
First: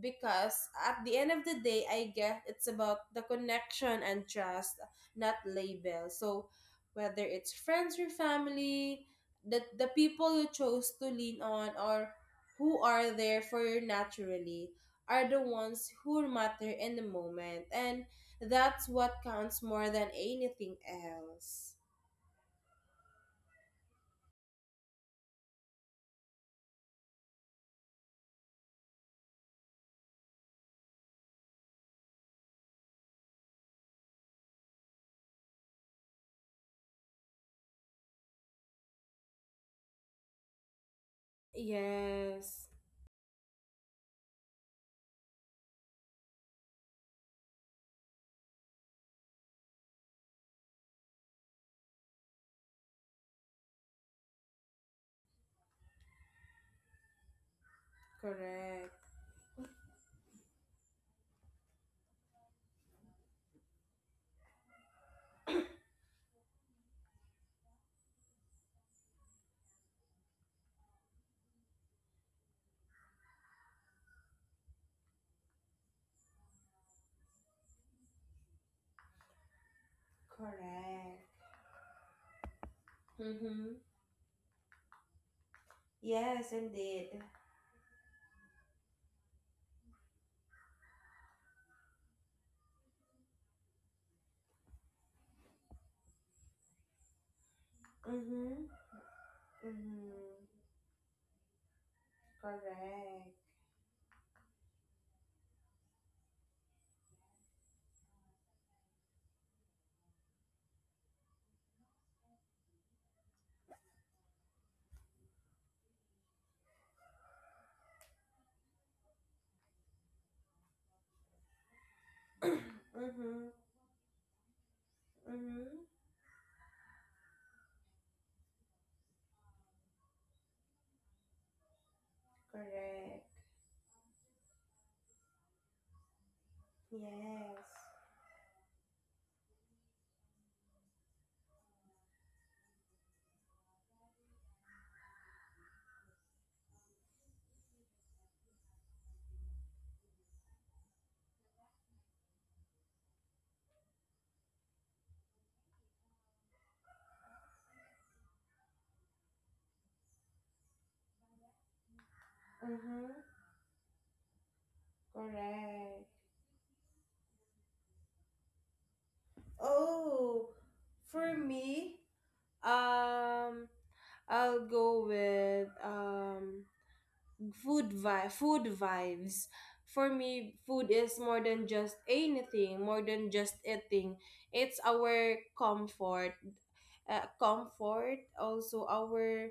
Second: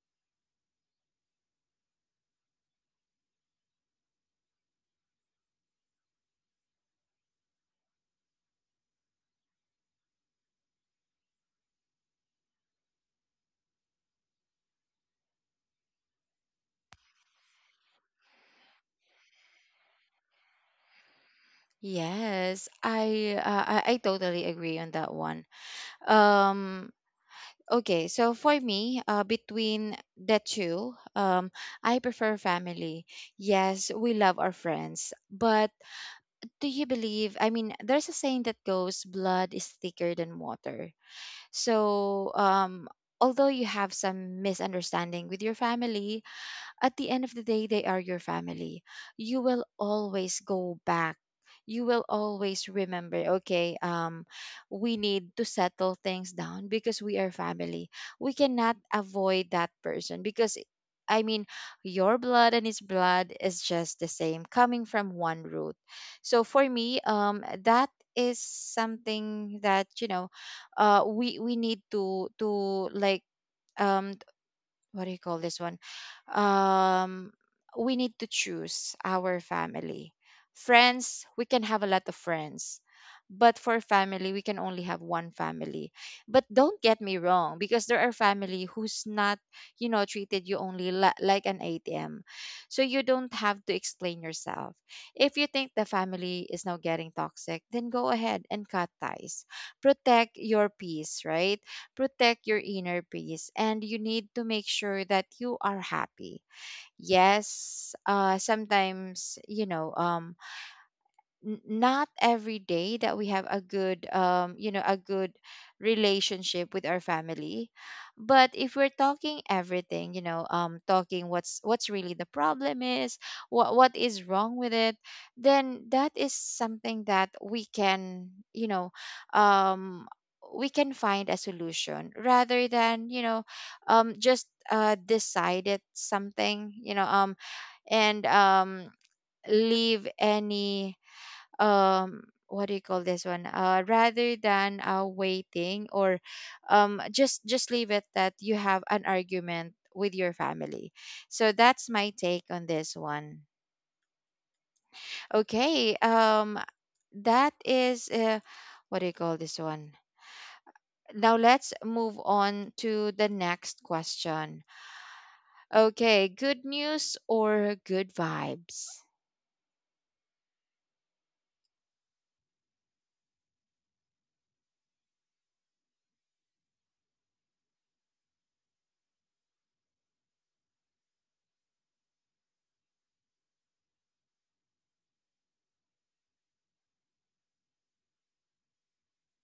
Speaker 2: because at the end of the day, I get it's about the connection and trust, not label. So whether it's friends or family, the people you chose to lean on or who are there for you naturally are the ones who matter in the moment, and that's what counts more than anything else.
Speaker 1: Yes, I, uh, I totally agree on that one. Um, Okay, so for me, between the two, I prefer family. Yes, we love our friends, but do you believe? I mean, there's a saying that goes, "Blood is thicker than water." So,
Speaker 2: Yes.
Speaker 1: although you have some misunderstanding with your family, at the end of the day, they are your family. You will always go back. You will always remember, okay, we need to settle things down because we are family. We cannot
Speaker 2: Correct.
Speaker 1: avoid that person because, I mean, your blood and his blood is just the same, coming from one root. So for me, that is something that you know, uh, we need to like um, what do you call this one? Um, we need to choose our family. Friends,
Speaker 2: Correct.
Speaker 1: we can have a lot of friends. But
Speaker 2: Mm-hmm.
Speaker 1: for family, we can only have one family. But
Speaker 2: Yes,
Speaker 1: don't get me
Speaker 2: indeed.
Speaker 1: wrong, because there are family who's not, you know, treated you only li- like an ATM. So you don't have to explain yourself. If you think the family is now getting toxic, then go ahead and
Speaker 2: Mm-hmm.
Speaker 1: cut ties. Protect
Speaker 2: Mm-hmm.
Speaker 1: your peace, right? Protect your inner
Speaker 2: Correct.
Speaker 1: peace and you need to make sure that you are happy. Yes, sometimes you know n- not every day that we have a good you know a good relationship with our family. But if we're talking everything, you know, talking what's really
Speaker 2: <clears throat>
Speaker 1: the
Speaker 2: <coughs>
Speaker 1: problem is
Speaker 2: Mhm.
Speaker 1: what is wrong with it, then
Speaker 2: Mhm.
Speaker 1: that is something that we can you know um we can find a solution, rather than you
Speaker 2: Correct.
Speaker 1: know just decided something, you know,
Speaker 2: Yes.
Speaker 1: and leave any um what do you call this one, rather than waiting or just leave it that you have an argument with your family. So that's my take on this one. Okay um, that is what do you call this one. Now let's move on
Speaker 2: Mhm.
Speaker 1: to the next question.
Speaker 2: Correct.
Speaker 1: Okay, good news or good vibes.
Speaker 2: Oh, for me, um, I'll go with food vibes. For me, food is more than just anything, more than just eating. It's our comfort. Comfort, also our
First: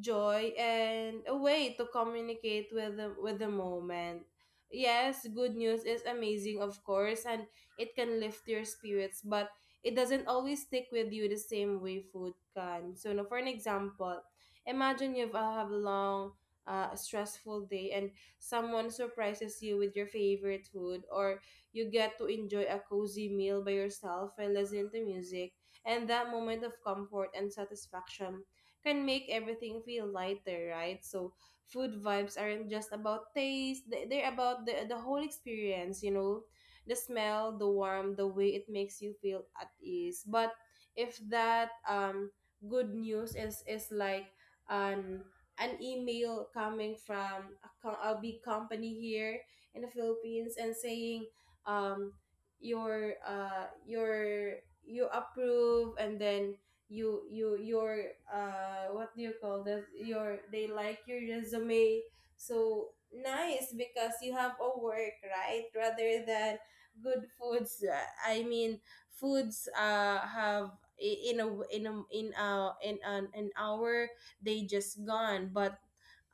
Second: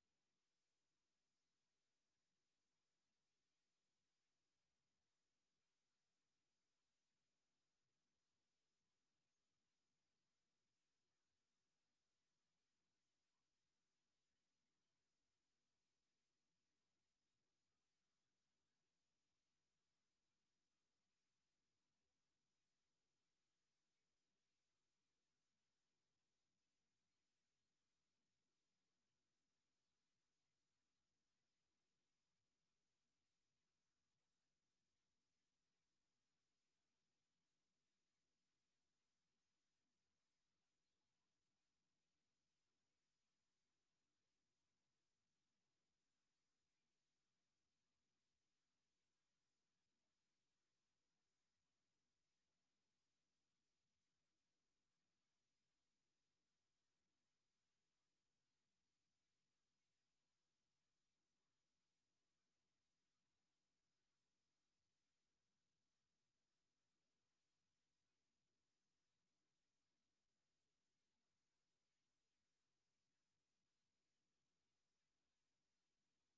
Speaker 2: joy, and a way to communicate with with the moment. Yes, good news is amazing, of course, and it can lift your spirits, but it doesn't always stick with you the same way food can. So, no, for an example, imagine you've have a long, stressful day, and someone surprises you with your favorite food, or you get to enjoy a cozy meal by yourself and listen to music. And that moment of comfort and satisfaction can make everything feel lighter, right? So food vibes aren't just about taste, they're about the whole experience, you know, the smell, the warmth, the way it makes you feel at ease. But if that good news is like an an email coming from a big company here in the Philippines and saying um your you approve and then you your what do you call this your they like your resume so nice because you have a work, right, rather than good foods. Foods have i- in a in an hour, they just gone. But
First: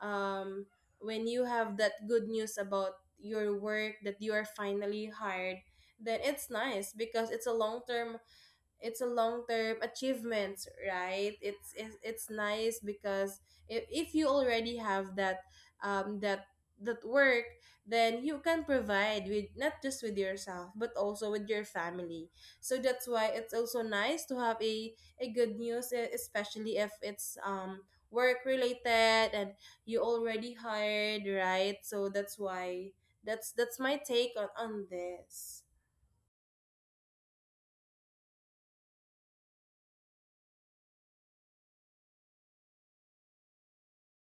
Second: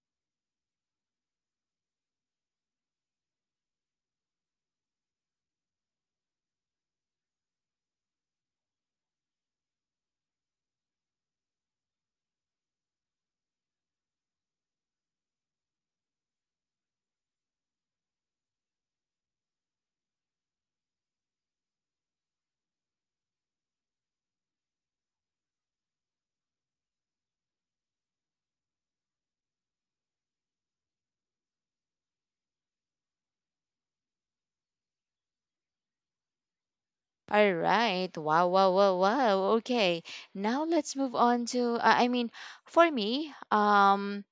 Speaker 2: um, when you have that good news about your work, that you are finally hired, then it's nice because it's a long term it's a long-term achievement, right? It's nice because if you already have that um that that work, then you can provide with not just with yourself but also with your family. So that's why it's also nice to have a good news, especially if it's work related, and you already hired, right? So that's why that's my take on this.
Speaker 1: All right. Wow, wow, wow, wow. Okay. Now let's move on to, I mean, for me,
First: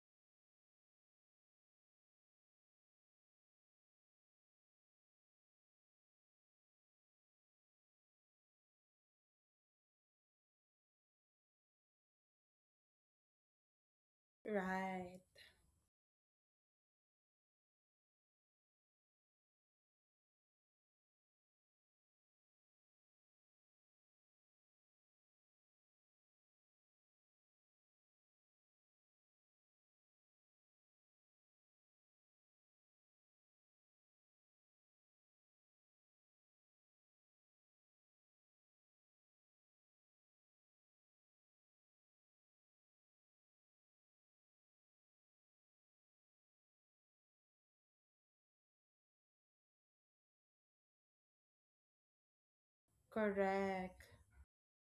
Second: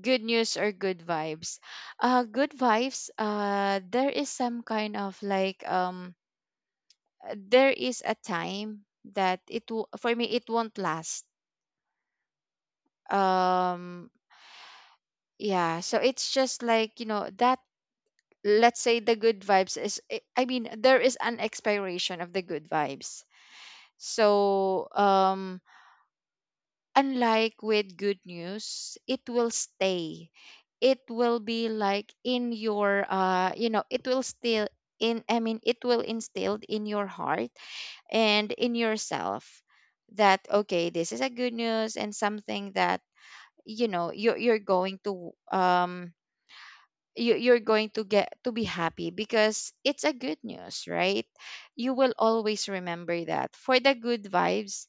Speaker 1: good news or good vibes. Good vibes, there is some kind of like, there is a time that it, w- for me, it won't last. Um,
Speaker 2: Right.
Speaker 1: yeah. So it's just like, you know, that, let's say the good vibes is, I mean, there is an expiration of the good vibes. So, unlike with good news, it will stay. It will be like in your you know it will still in, I mean it will instilled in your heart and in yourself, that okay, this is a good news and something that you know you're going to you, you're going to get to be happy because it's a good news, right? You will always remember that. For the
Speaker 2: Correct.
Speaker 1: good vibes,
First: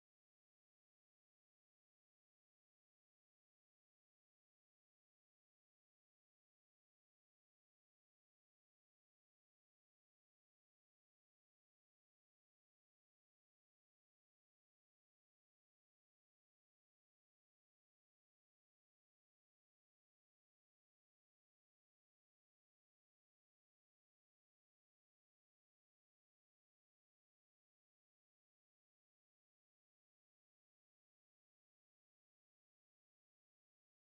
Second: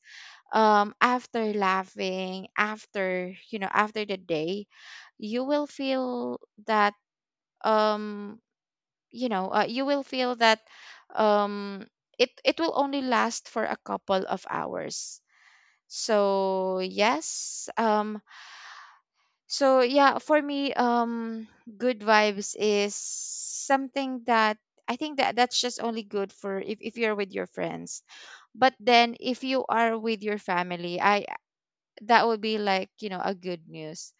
Speaker 1: after laughing, after you know after the day you will feel that um you know you will feel that um it it will only last for a couple of hours. So yes um, so yeah for me good vibes is something that I think that that's just only good for if you're with your friends. But then if you are with your family, I that would be like you know a good news.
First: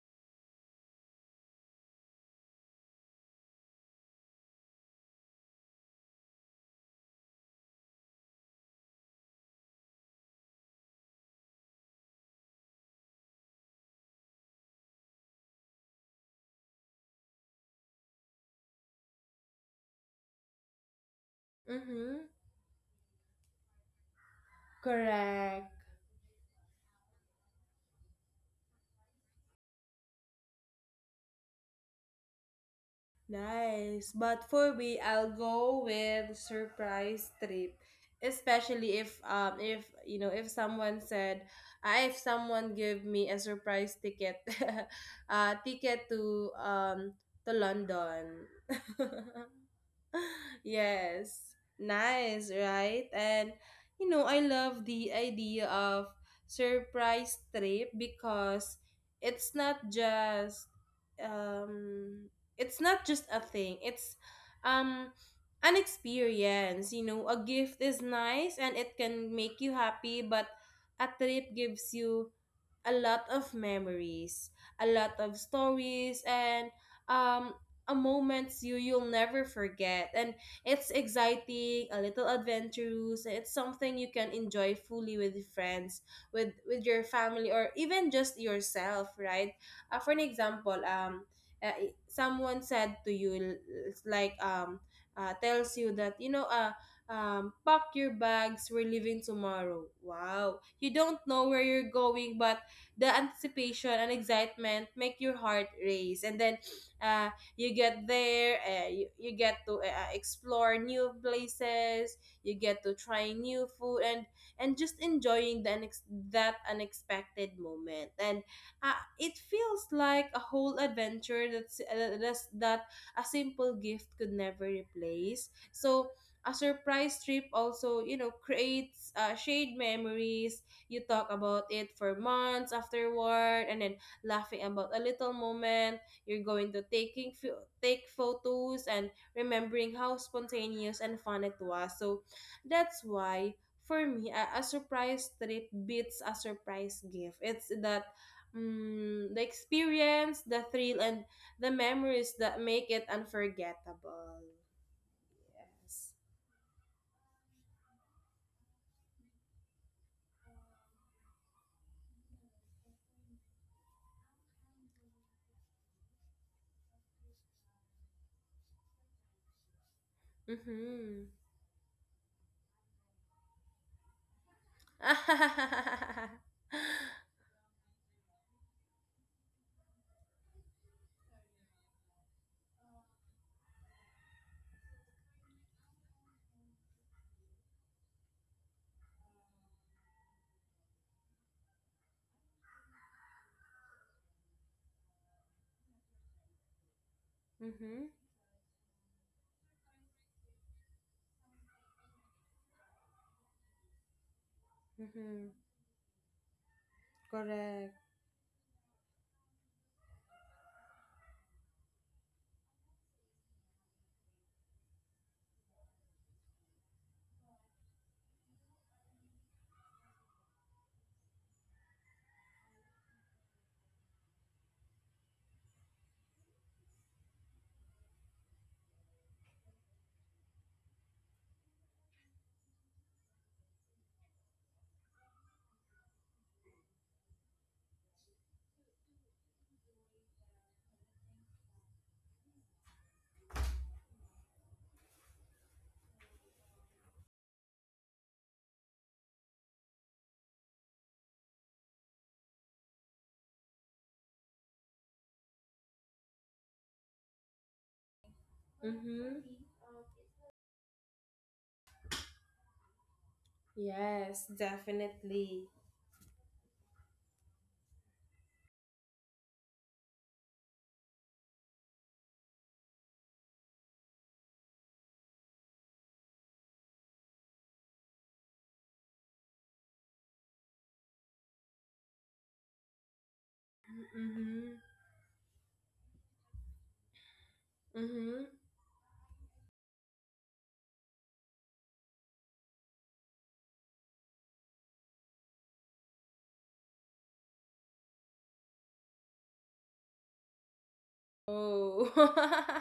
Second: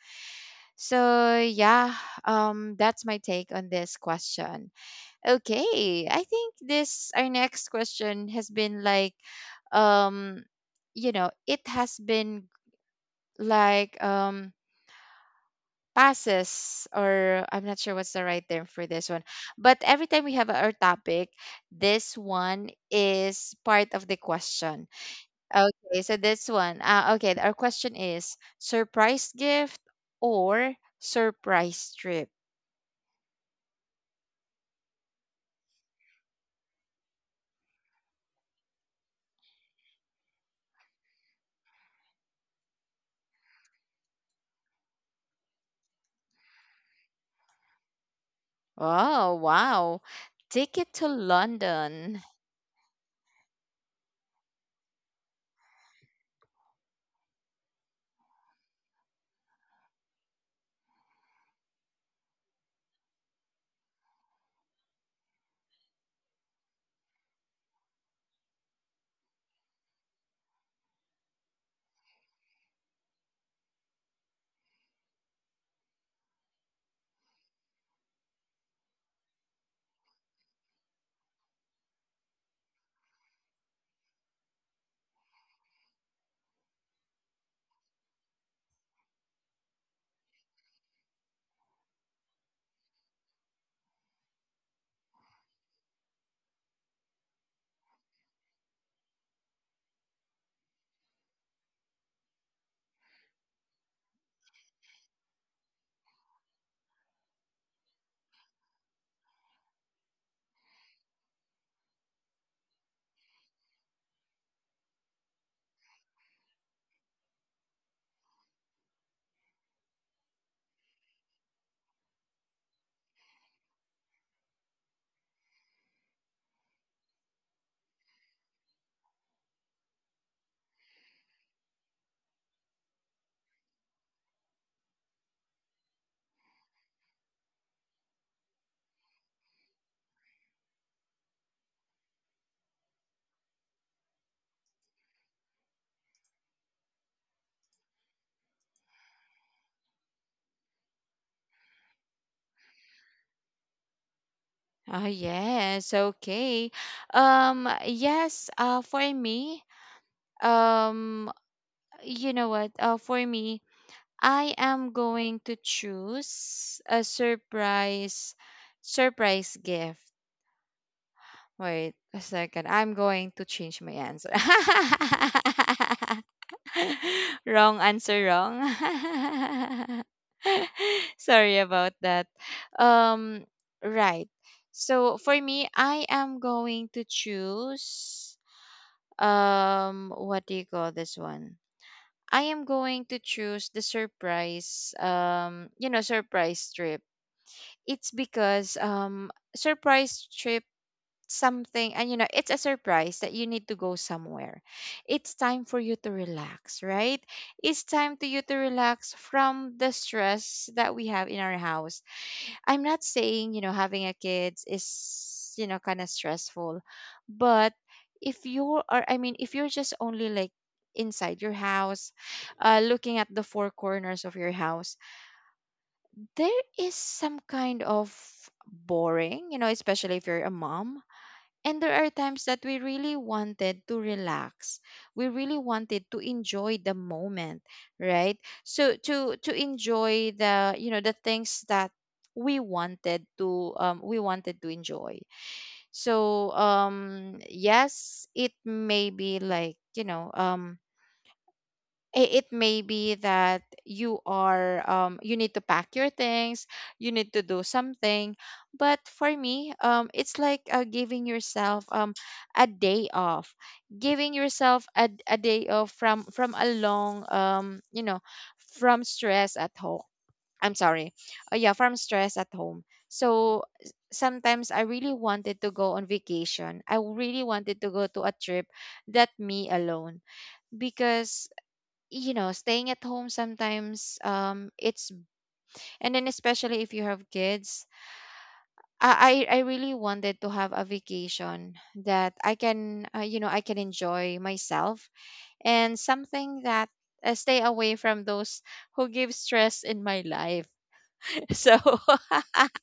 Speaker 1: So yeah that's my take on this question. Okay, I think this our next question has been like um you know it has been like passes or I'm not sure what's the right term for this one, but every time we have our topic, this
Speaker 2: Mm-hmm.
Speaker 1: one is part of the question.
Speaker 2: Correct.
Speaker 1: Okay, so this one. Okay, our question is surprise gift or surprise trip?
Speaker 2: Nice. But for me, I'll go with surprise trip. Especially if you know, if someone said, ah, if someone give me a surprise ticket, <laughs> ticket to London.
Speaker 1: Oh,
Speaker 2: <laughs>
Speaker 1: wow.
Speaker 2: <laughs>
Speaker 1: Ticket to
Speaker 2: Yes,
Speaker 1: London.
Speaker 2: nice, right? And you know, I love the idea of surprise trip because it's not just um it's not just a thing. It's um an experience, you know. A gift is nice and it can make you happy, but a trip gives you a lot of memories, a lot of stories, and um a moments you you'll never forget, and it's exciting, a little adventurous, and it's something you can enjoy fully with friends, with your family, or even just yourself, right? For an example, someone said to you, l- it's like tells you that, you know, pack your bags, we're leaving tomorrow. Wow, you don't know where you're going, but the anticipation and excitement make your heart race. And then uh you get there. You get to explore new places, you get to try new food, and just enjoying the that unexpected moment. And it feels like a whole adventure that's that a simple gift could never replace. So a surprise trip also, you know, creates shared memories. You talk about it for months afterward, and then laughing about a little moment, you're going to take photos and remembering how spontaneous and fun it was. So that's why for me, a surprise trip beats a surprise gift. It's that the experience, the thrill, and the memories that make it unforgettable.
Speaker 1: Oh, yes.
Speaker 2: Yes.
Speaker 1: Okay. Yes, for me, um, you know what? For me, I am going to choose a surprise gift.
Speaker 2: Mm-hmm.
Speaker 1: Wait a second. I'm going to change my answer.
Speaker 2: <laughs>
Speaker 1: <laughs> wrong answer, wrong. <laughs> Sorry about that. Um, right. So for me, I am going to choose what do you call this one? I am going to choose the surprise you know surprise trip.
Speaker 2: Mm-hmm.
Speaker 1: It's because surprise trip something, and you know it's a surprise that you need to go somewhere. It's
Speaker 2: Mm-hmm.
Speaker 1: time for you to relax, right? It's
Speaker 2: Correct.
Speaker 1: time to you to relax from the stress that we have in our house. I'm not saying you know having a kids is you know kind of stressful, but if you are, I mean, if you're just only like inside your house, looking at the four corners of your house, there is some kind of boring you know, especially if you're a mom. And there are times that we really wanted to relax. We really wanted to enjoy the moment, right? So to enjoy the you know the things that we wanted to enjoy. So yes, it may be like you know it may be that you are you need to pack your things, you need to do something. But for
Speaker 2: Mm-hmm.
Speaker 1: me it's like giving yourself a day off, giving
Speaker 2: Yes,
Speaker 1: yourself a day
Speaker 2: definitely.
Speaker 1: off from a long you know from stress at home. I'm sorry. Yeah, from stress at home. So sometimes I really wanted to go on vacation, I really wanted to go to a trip, that me alone, because you know staying at home sometimes
Speaker 2: Mm-hmm.
Speaker 1: it's, and then especially if you have kids.
Speaker 2: Mm-hmm.
Speaker 1: I really wanted to have a vacation that I can you know I can enjoy myself, and something that stay away from those who give stress in my life. <laughs> So
Speaker 2: Oh.
Speaker 1: <laughs>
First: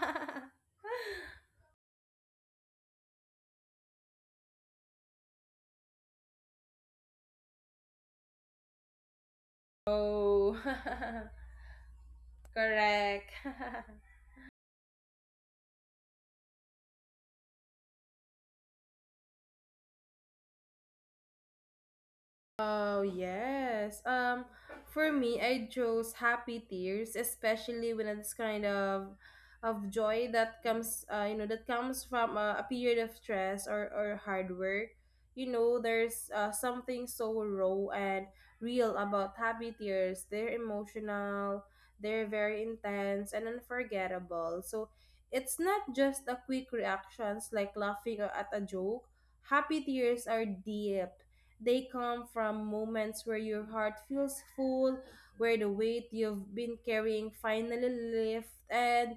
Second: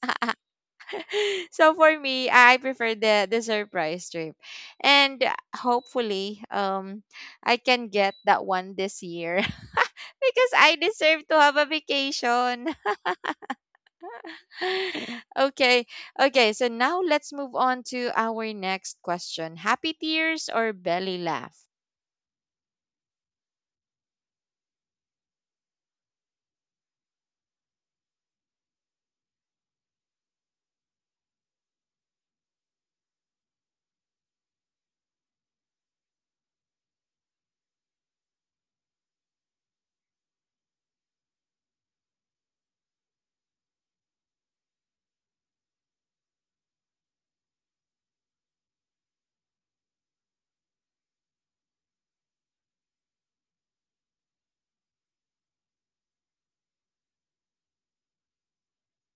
Speaker 1: <laughs>
Speaker 2: <laughs>
Speaker 1: so for me, I prefer the surprise trip, and hopefully, I can get that one this year <laughs> because
Speaker 2: Oh.
Speaker 1: I deserve to have a
Speaker 2: <laughs>
Speaker 1: vacation.
Speaker 2: Correct. <laughs>
Speaker 1: <laughs> Okay, okay. So now let's move on to our next question: Happy tears or belly laugh?
Speaker 2: Oh yes. For me, I chose happy tears, especially when it's kind of joy that comes, you know, that comes from a period of stress or hard work. You know, there's something so raw and real about happy tears. They're emotional, they're very intense and unforgettable. So it's not just a quick reactions like laughing at a joke. Happy tears are deep, they come from moments where your heart feels full, where the weight you've been carrying finally lifts, and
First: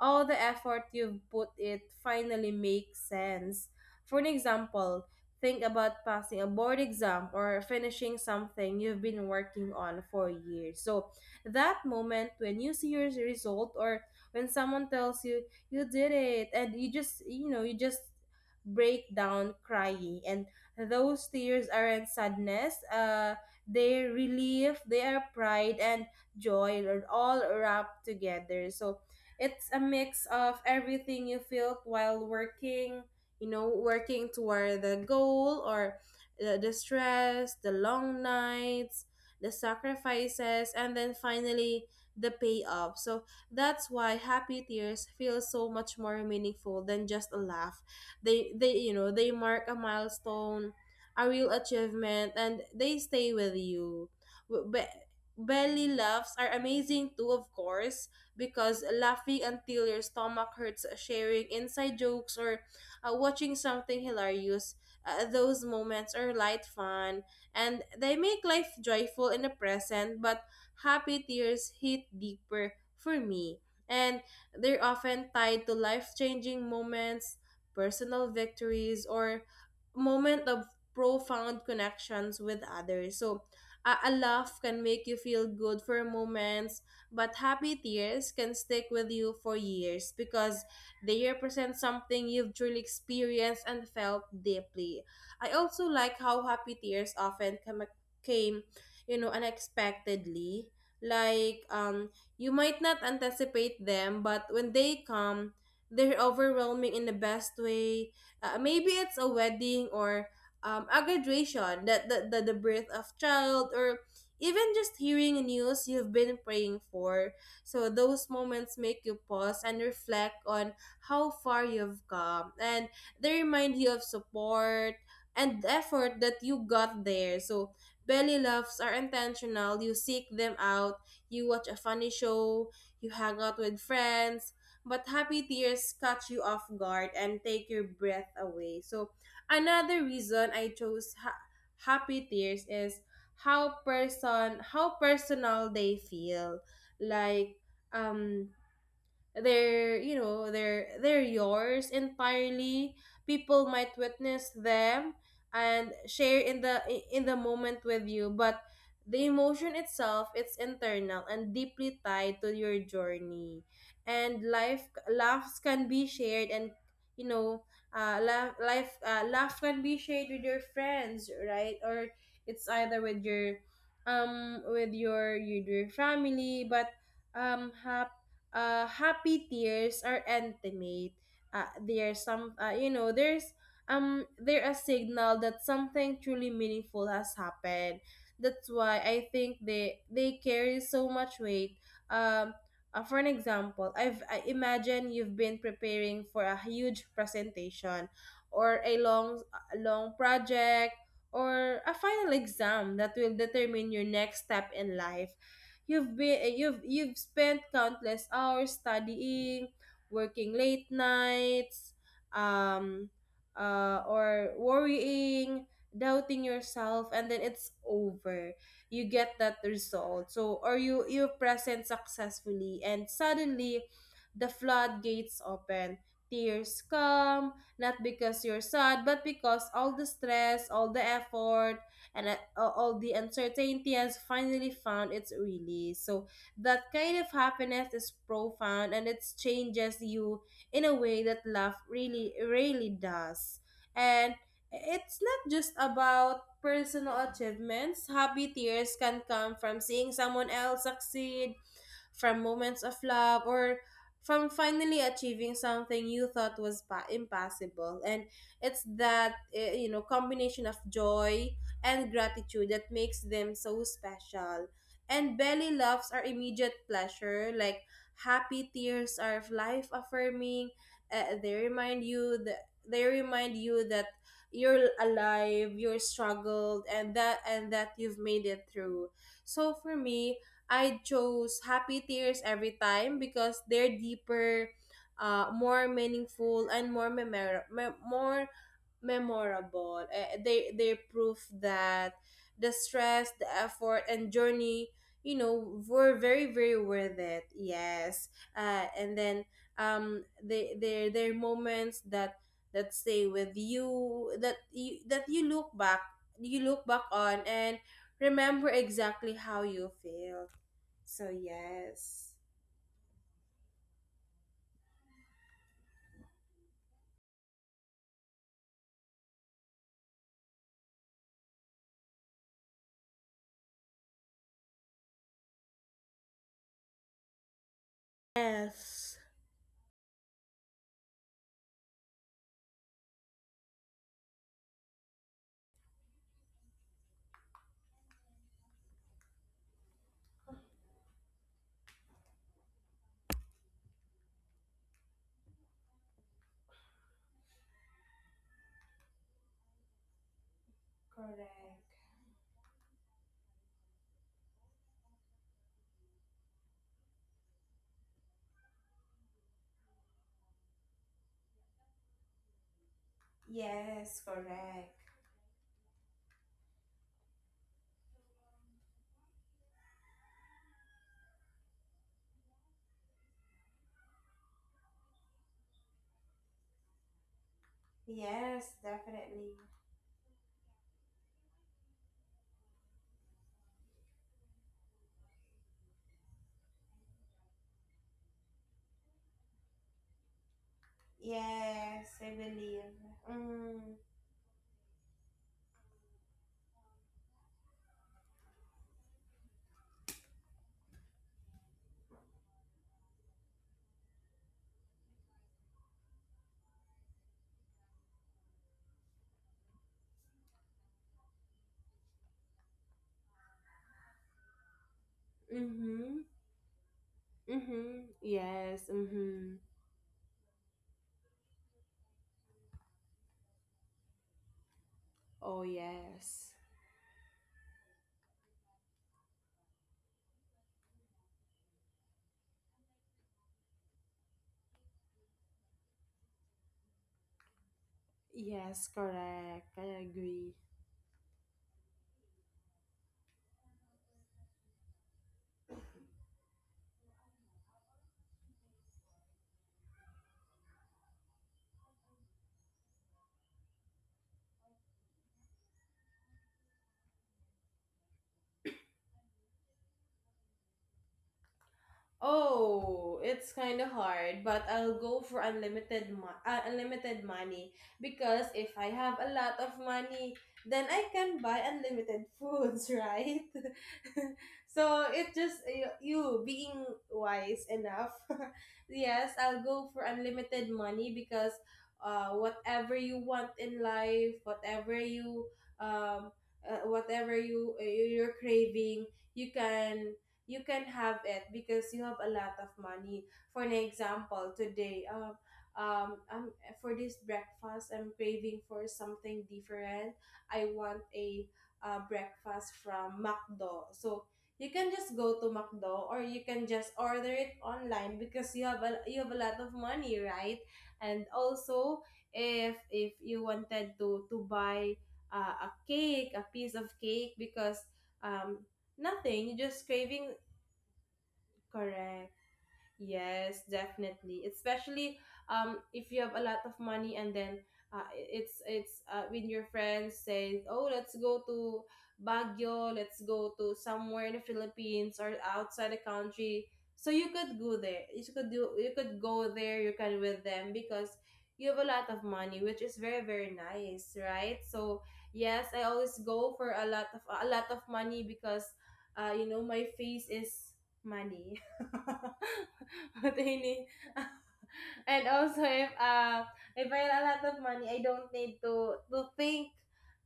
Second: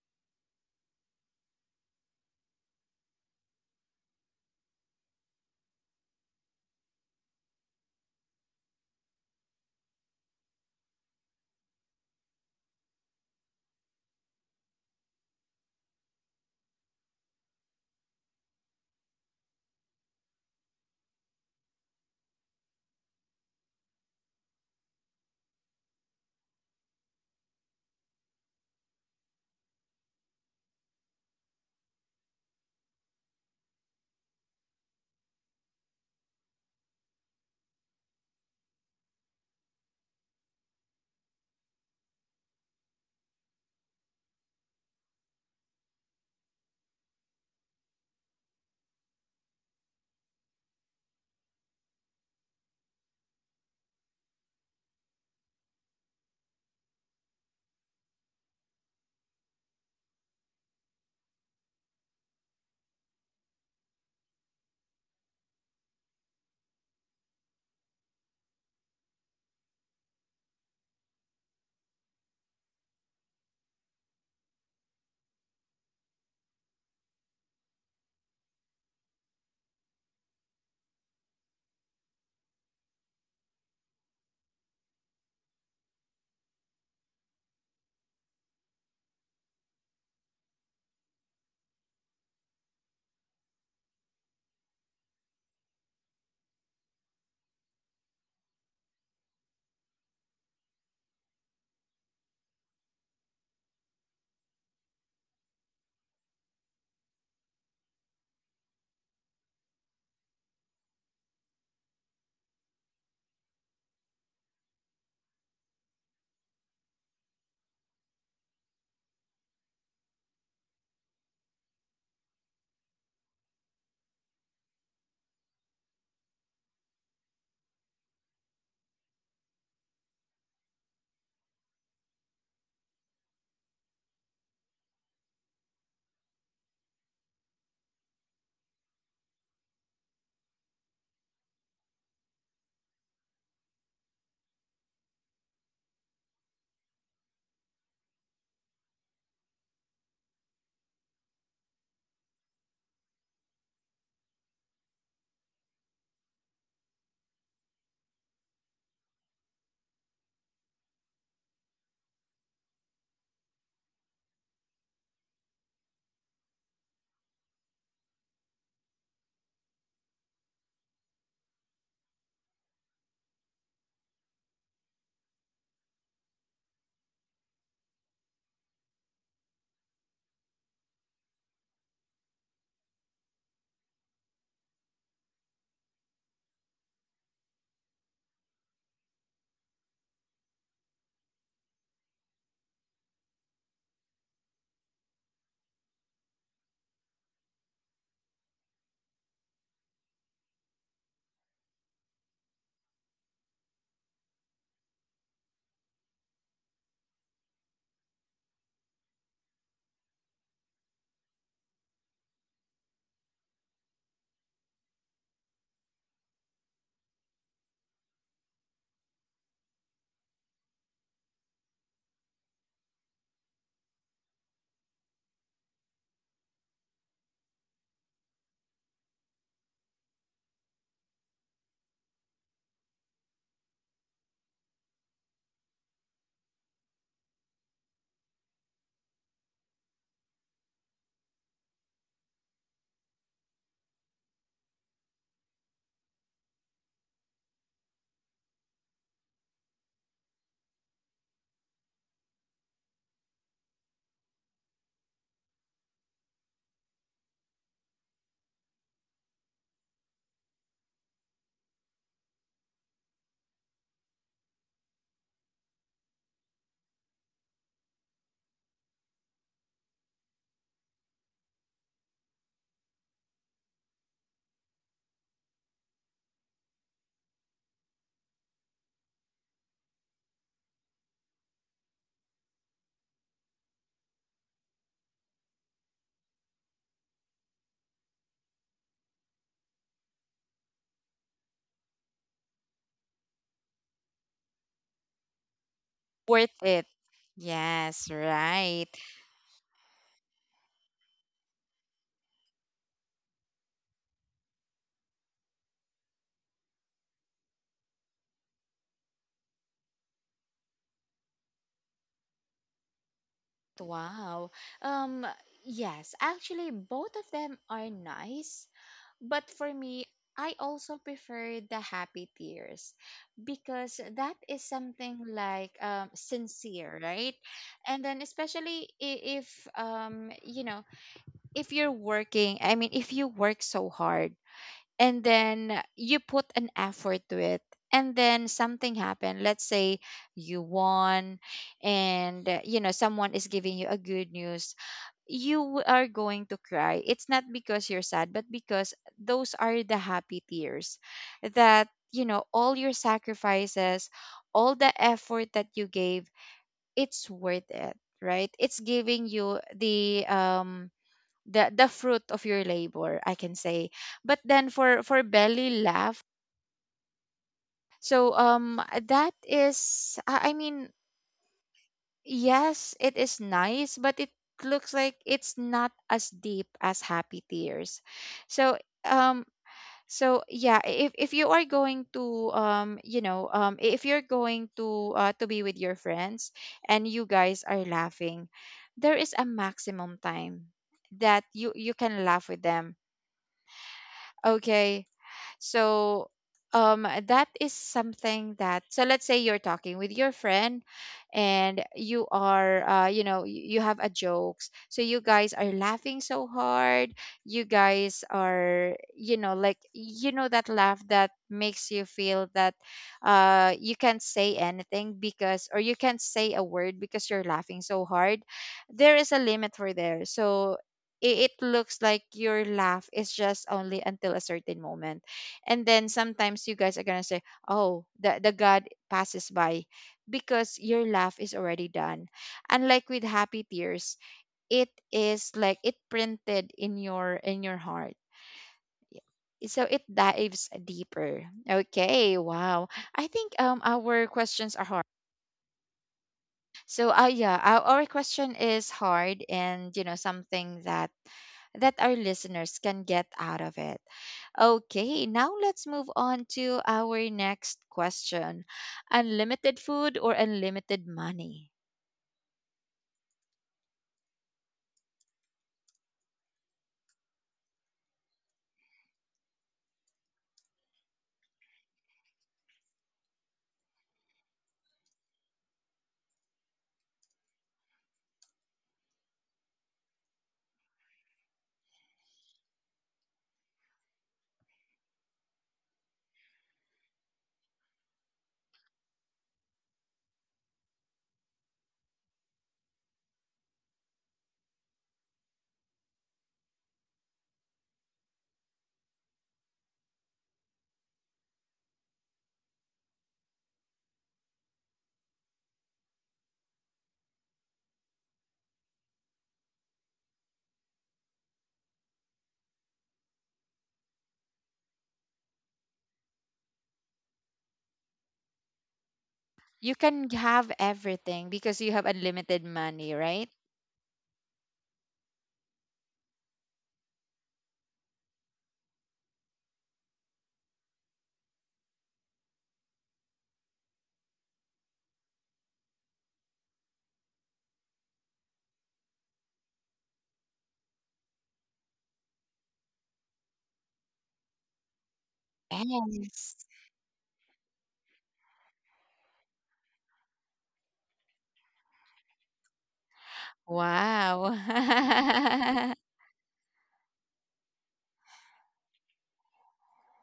Speaker 2: all the effort you've put it finally makes sense. For an example, think about passing a board exam or finishing something you've been working on for years. So that moment when you see your result, or when someone tells you you did it, and you just, you know, you just break down crying, and those tears aren't sadness, they're relief, they are pride, and joy are all wrapped together. So it's a mix of everything you felt while working, you know, working toward the goal, or the stress, the long nights, the sacrifices, and then finally the payoff. So that's why happy tears feel so much more meaningful than just a laugh. They you know, they mark a milestone, a real achievement, and they stay with you. W- Be- Belly laughs are amazing too, of course, because laughing until your stomach hurts, sharing inside jokes, or watching something hilarious. Those moments are light fun, and they make life joyful in the present, but happy tears hit deeper for me. And they're often tied to life changing moments, personal victories, or moment of profound connections with others. So a laugh can make you feel good for moments, but happy tears can stick with you for years because they represent something you've truly experienced and felt deeply. I also like how happy tears often come, came, you know, unexpectedly. Like you might not anticipate them, but when they come, they're overwhelming in the best way. Maybe it's a wedding, or a graduation, that the birth of child, or even just hearing news you've been praying for. So those moments make you pause and reflect on how far you've come, and they remind you of support and effort that you got there. So belly laughs are intentional. You seek them out. You watch a funny show. You hang out with friends. But happy tears catch you off guard and take your breath away. So another reason I chose happy tears is how person how personal they feel. Like um they're, you know, they're yours entirely. People might witness them and share in the moment with you, but the emotion itself, it's internal and deeply tied to your journey and life. Laughs can be shared, and you know, laugh, life laugh can be shared with your friends, right? Or it's either with your family. But um happy happy tears are intimate. There's some, you know, there's they're a signal that something truly meaningful has happened. That's why I think they carry so much weight. Um, for an example, I've I imagine you've been preparing for a huge presentation, or a long, a long project, or a final exam that will determine your next step in life. You've been, you've spent countless hours studying, working late nights, um or worrying, doubting yourself, and then it's over. You get that result. So, or you present successfully, and suddenly the floodgates open. Tears come, not because you're sad, but because all the stress, all the effort, and all the uncertainty has finally found its release. So that kind of happiness is profound, and it changes you in a way that love really, really does. And it's not just about personal achievements. Happy tears can come from seeing someone else succeed, from moments of love, or from finally achieving something you thought was impossible. And it's that, you know, combination of joy and gratitude that makes them so special. And belly laughs are immediate pleasure, like happy tears are life affirming. They remind you that you're alive, you're struggled, and that, you've made it through. So for me, I chose happy tears every time because they're deeper, more meaningful, and more memorable. They prove that the stress, the effort, and journey, you know, were very
Speaker 1: Worth
Speaker 2: very
Speaker 1: it?
Speaker 2: worth it.
Speaker 1: Yes,
Speaker 2: Yes,
Speaker 1: right.
Speaker 2: and then they're moments that that stay with you, that you that you look back, you look back on, and remember exactly how you feel. So, yes.
Speaker 1: Wow. Um, yes, actually, both of them are nice, but for me, I also prefer the happy tears because that is something like sincere, right? And then, especially,
Speaker 2: Yes.
Speaker 1: if, you know, if you're working, I mean, if you work so hard, and then you put an effort to it, and then something happened, let's say you won, and you know someone is giving you a good news, you are going to cry. It's not because you're sad, but because those are the happy tears,
Speaker 2: Correct.
Speaker 1: that you know all your sacrifices, all the effort that you gave, it's worth it, right? It's giving you the fruit of your labor, I can say.
Speaker 2: Yes,
Speaker 1: But then
Speaker 2: correct.
Speaker 1: for belly laugh, so that is I mean, yes it is nice, but it looks like it's not as deep as happy tears.
Speaker 2: Yes,
Speaker 1: So
Speaker 2: definitely.
Speaker 1: so yeah, if you are going to you know if you're going to be with your friends and you guys are laughing, there is a maximum time that you
Speaker 2: Yes, I
Speaker 1: can laugh with
Speaker 2: believe.
Speaker 1: them.
Speaker 2: Mm.
Speaker 1: Okay. So that is something that, so let's say you're talking with your friend and you are you know you have a jokes, so you guys are laughing so hard, you guys are you know like you know that laugh that makes you feel that you can't say anything because, or you
Speaker 2: Mhm.
Speaker 1: can't say a word because you're laughing
Speaker 2: Mhm.
Speaker 1: so hard.
Speaker 2: Yes.
Speaker 1: There is a
Speaker 2: Mhm.
Speaker 1: limit for there. So it looks like your laugh is just only until a certain moment,
Speaker 2: Oh
Speaker 1: and then
Speaker 2: yes.
Speaker 1: sometimes you guys are gonna say, oh the god passes by, because your laugh is already done. Unlike with happy tears, it is like it printed in your heart.
Speaker 2: Yes, correct.
Speaker 1: Yeah.
Speaker 2: I
Speaker 1: So it
Speaker 2: agree.
Speaker 1: dives deeper. Okay, wow. I think our questions are so, yeah, our question is hard and, you know, something that that our listeners can get out of it. Okay, now let's move on to our next question. Unlimited food or unlimited money?
Speaker 2: Oh, it's kind of hard, but I'll go for unlimited money, because if I have a lot of money, then I can buy unlimited foods, <laughs> right? <laughs> So it just you, you being wise enough. <laughs> Yes, I'll go for unlimited money because whatever you want in life, um whatever you you're craving, you can you can have it because you have a lot of money. For an example, today, um, um, for this breakfast, I'm craving for something different. I want a breakfast from McDo. So you can just go to McDo, or you can just order it online, because you have a lot of money, right? And also, if you wanted to buy a cake, a piece of cake, because um, nothing, you just
Speaker 1: You can
Speaker 2: craving.
Speaker 1: have everything because you have
Speaker 2: Correct.
Speaker 1: unlimited money, right?
Speaker 2: Yes, definitely. Especially if you have a lot of money, and then it's when your friends say, "Oh, let's go to Baguio, let's go to somewhere in the Philippines or outside the country." So you could go there. You could go there, you can with them, because you have a lot of money, which is very very nice, right? So yes, I always go
Speaker 1: Yes.
Speaker 2: for a lot of money, because you know, my face is money. <laughs> <laughs> What I need.
Speaker 1: Wow.
Speaker 2: <laughs> And also,
Speaker 1: <laughs>
Speaker 2: if I have a lot of money, I don't need to think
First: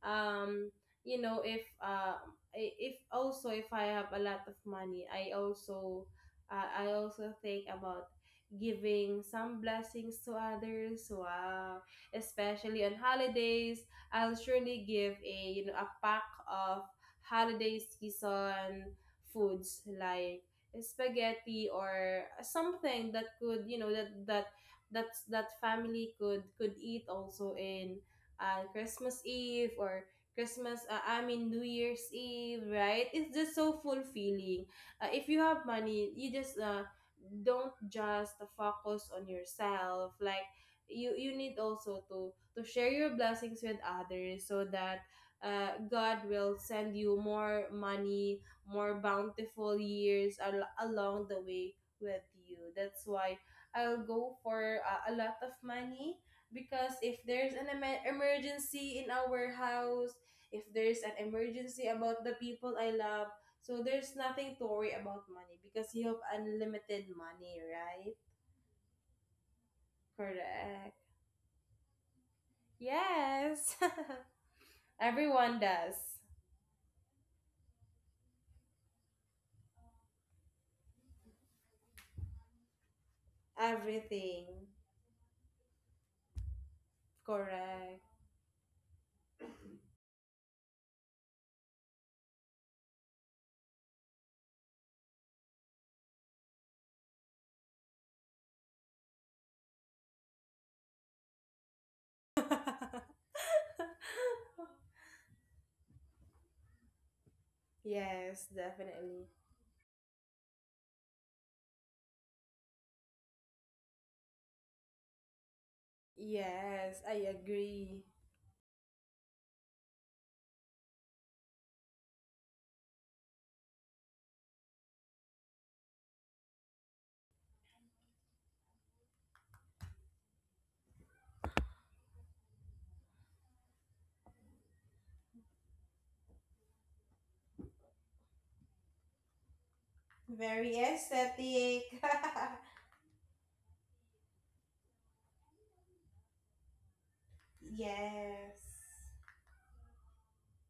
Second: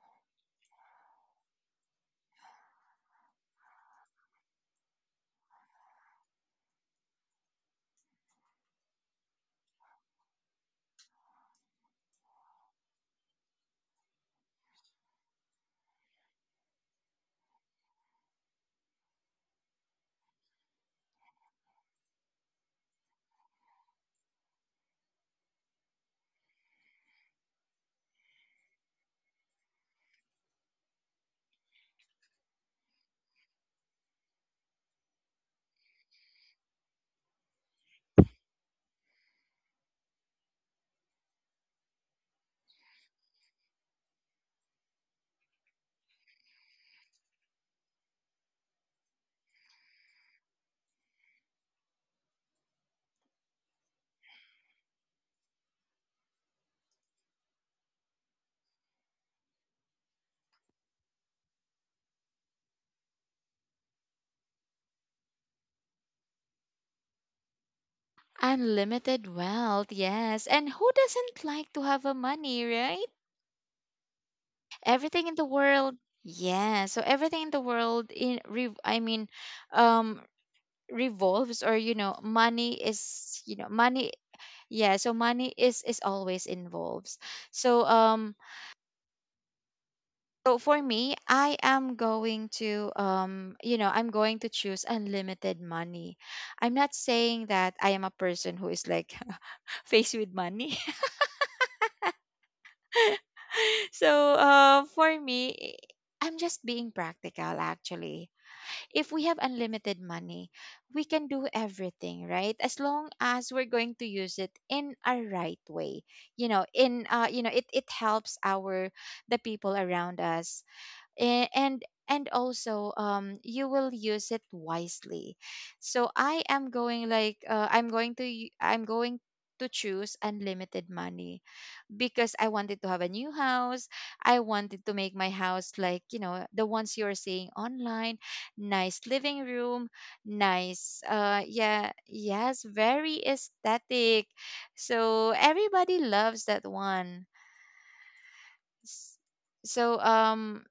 Speaker 2: um you know, if also if I have a lot of money, I also think about giving some blessings to others. Wow, especially on holidays, I'll surely give, a you know, a pack of holiday season foods like spaghetti, or something that could, you know, that that family could eat also in Christmas eve, or Christmas, New Year's eve, right? It's just so fulfilling. If you have money, you just don't just focus on yourself. Like you need also to share your blessings with others, so that God will send you more money, more bountiful years along the way with you. That's why I'll go for a lot of money. Because if there's an emergency in our house, if there's an emergency about the people I love, so there's nothing to worry about money, because you have unlimited money, right?
Speaker 1: Unlimited wealth, yes. And who
Speaker 2: Correct.
Speaker 1: doesn't like to have a money, right?
Speaker 2: Yes. <laughs>
Speaker 1: Everything in the
Speaker 2: Everyone
Speaker 1: world.
Speaker 2: does.
Speaker 1: Yeah, so everything in the world in I mean um revolves, or you know money is you know money.
Speaker 2: Everything.
Speaker 1: Yeah, so money is always involves. So
Speaker 2: Correct.
Speaker 1: so for me I am going to you know I'm going to choose unlimited money. I'm not saying that I am a person who is like <laughs> faced with money. <laughs> So
Speaker 2: <laughs>
Speaker 1: for me, I'm just being practical actually.
Speaker 2: Yes,
Speaker 1: If we
Speaker 2: definitely.
Speaker 1: have unlimited money, we can do everything, right? As long as we're going to use it in a right way. You know,
Speaker 2: Yes,
Speaker 1: in
Speaker 2: I
Speaker 1: you know, it
Speaker 2: agree.
Speaker 1: helps our the people around us. A- And and also you will use it wisely. So I am going like I'm going to I'm going to choose unlimited money because I wanted to have a new house. I wanted to make my house like, you know, the ones you're seeing online, nice living room,
Speaker 2: Very
Speaker 1: nice
Speaker 2: aesthetic.
Speaker 1: yeah, yes, very aesthetic. So everybody loves that one.
Speaker 2: <laughs> Yes.
Speaker 1: S- So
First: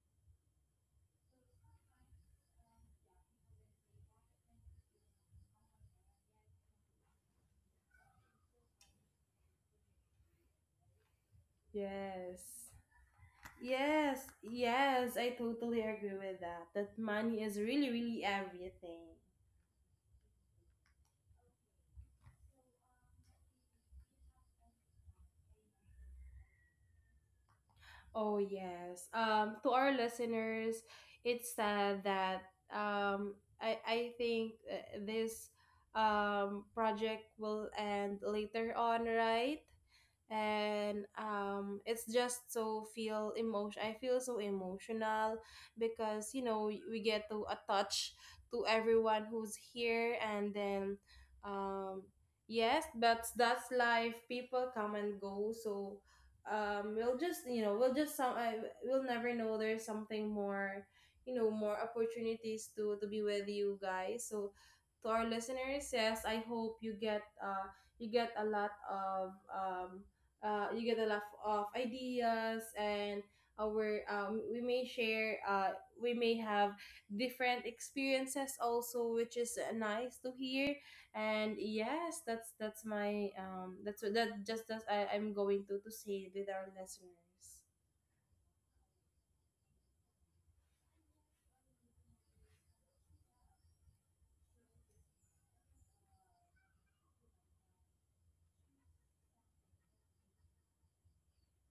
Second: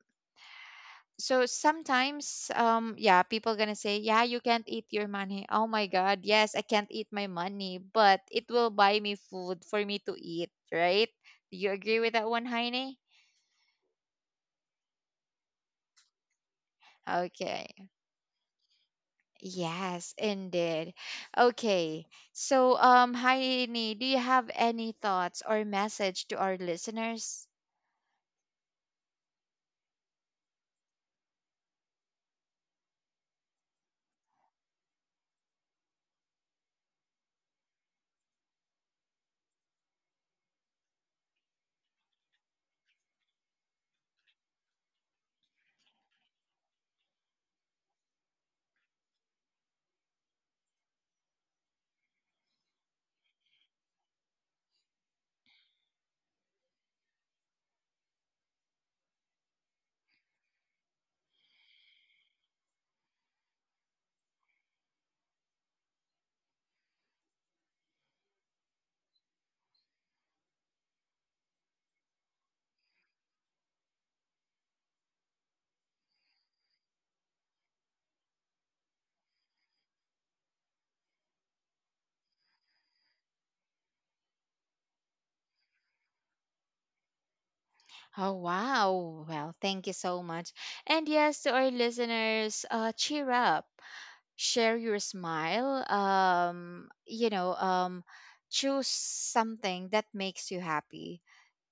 Speaker 1: so sometimes yeah, people going to say, "Yeah, you can't eat your money." Oh my god, yes, I can't eat my money, but it will buy me food for me to eat, right? Do you agree with that one,
Speaker 2: Yes.
Speaker 1: Heine?
Speaker 2: Yes, yes, I totally agree with that. That money is
Speaker 1: Okay.
Speaker 2: really, really everything.
Speaker 1: Yes, indeed. Okay. So, Heidi, do you have any thoughts or message to our listeners?
Speaker 2: Oh, yes. To our listeners, it's sad that I think this project will end later on, right? And it's just so feel emotion I feel so emotional, because you know, we get to attach to everyone who's here. And then um yes, but that's life, people come and go. So we'll just, you know, we'll never know, there's something more, you know, more opportunities to be with you guys. So to our listeners, yes, I hope you get a lot of you get a lot of ideas. And our we may have different experiences also, which is nice to hear. And yes, that's my that's what that just as I, I'm going to say with our listeners.
Speaker 1: Oh, wow. Well, thank you so much. And yes, to our listeners, cheer up, share your smile. You know, choose something that makes you happy.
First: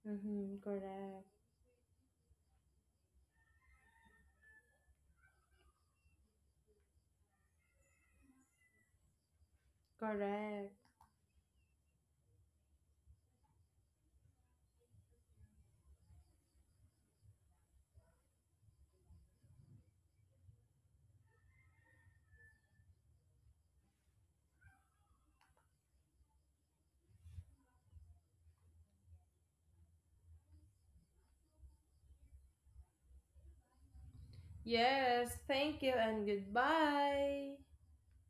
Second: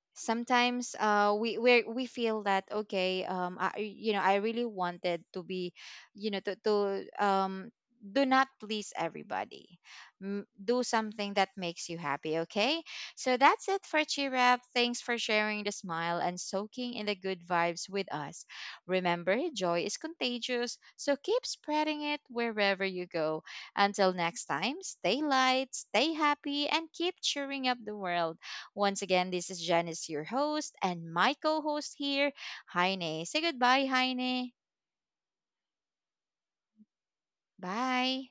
Speaker 2: Mm-hmm,
Speaker 1: Sometimes
Speaker 2: correct.
Speaker 1: we feel that okay I, you know I really wanted to be you know to um do not please everybody.
Speaker 2: Correct.
Speaker 1: Do something that makes you happy, okay. So that's it for cheer up. Thanks for sharing the smile and soaking in the good vibes with us. Remember joy is contagious, so keep spreading it wherever you go. Until next time, stay light, stay happy, and keep cheering up the world. Once again, this is Janice, your host, and my co host here, Heine. Say goodbye, Heine.
Speaker 2: Yes, thank you and goodbye.
Speaker 1: Bye.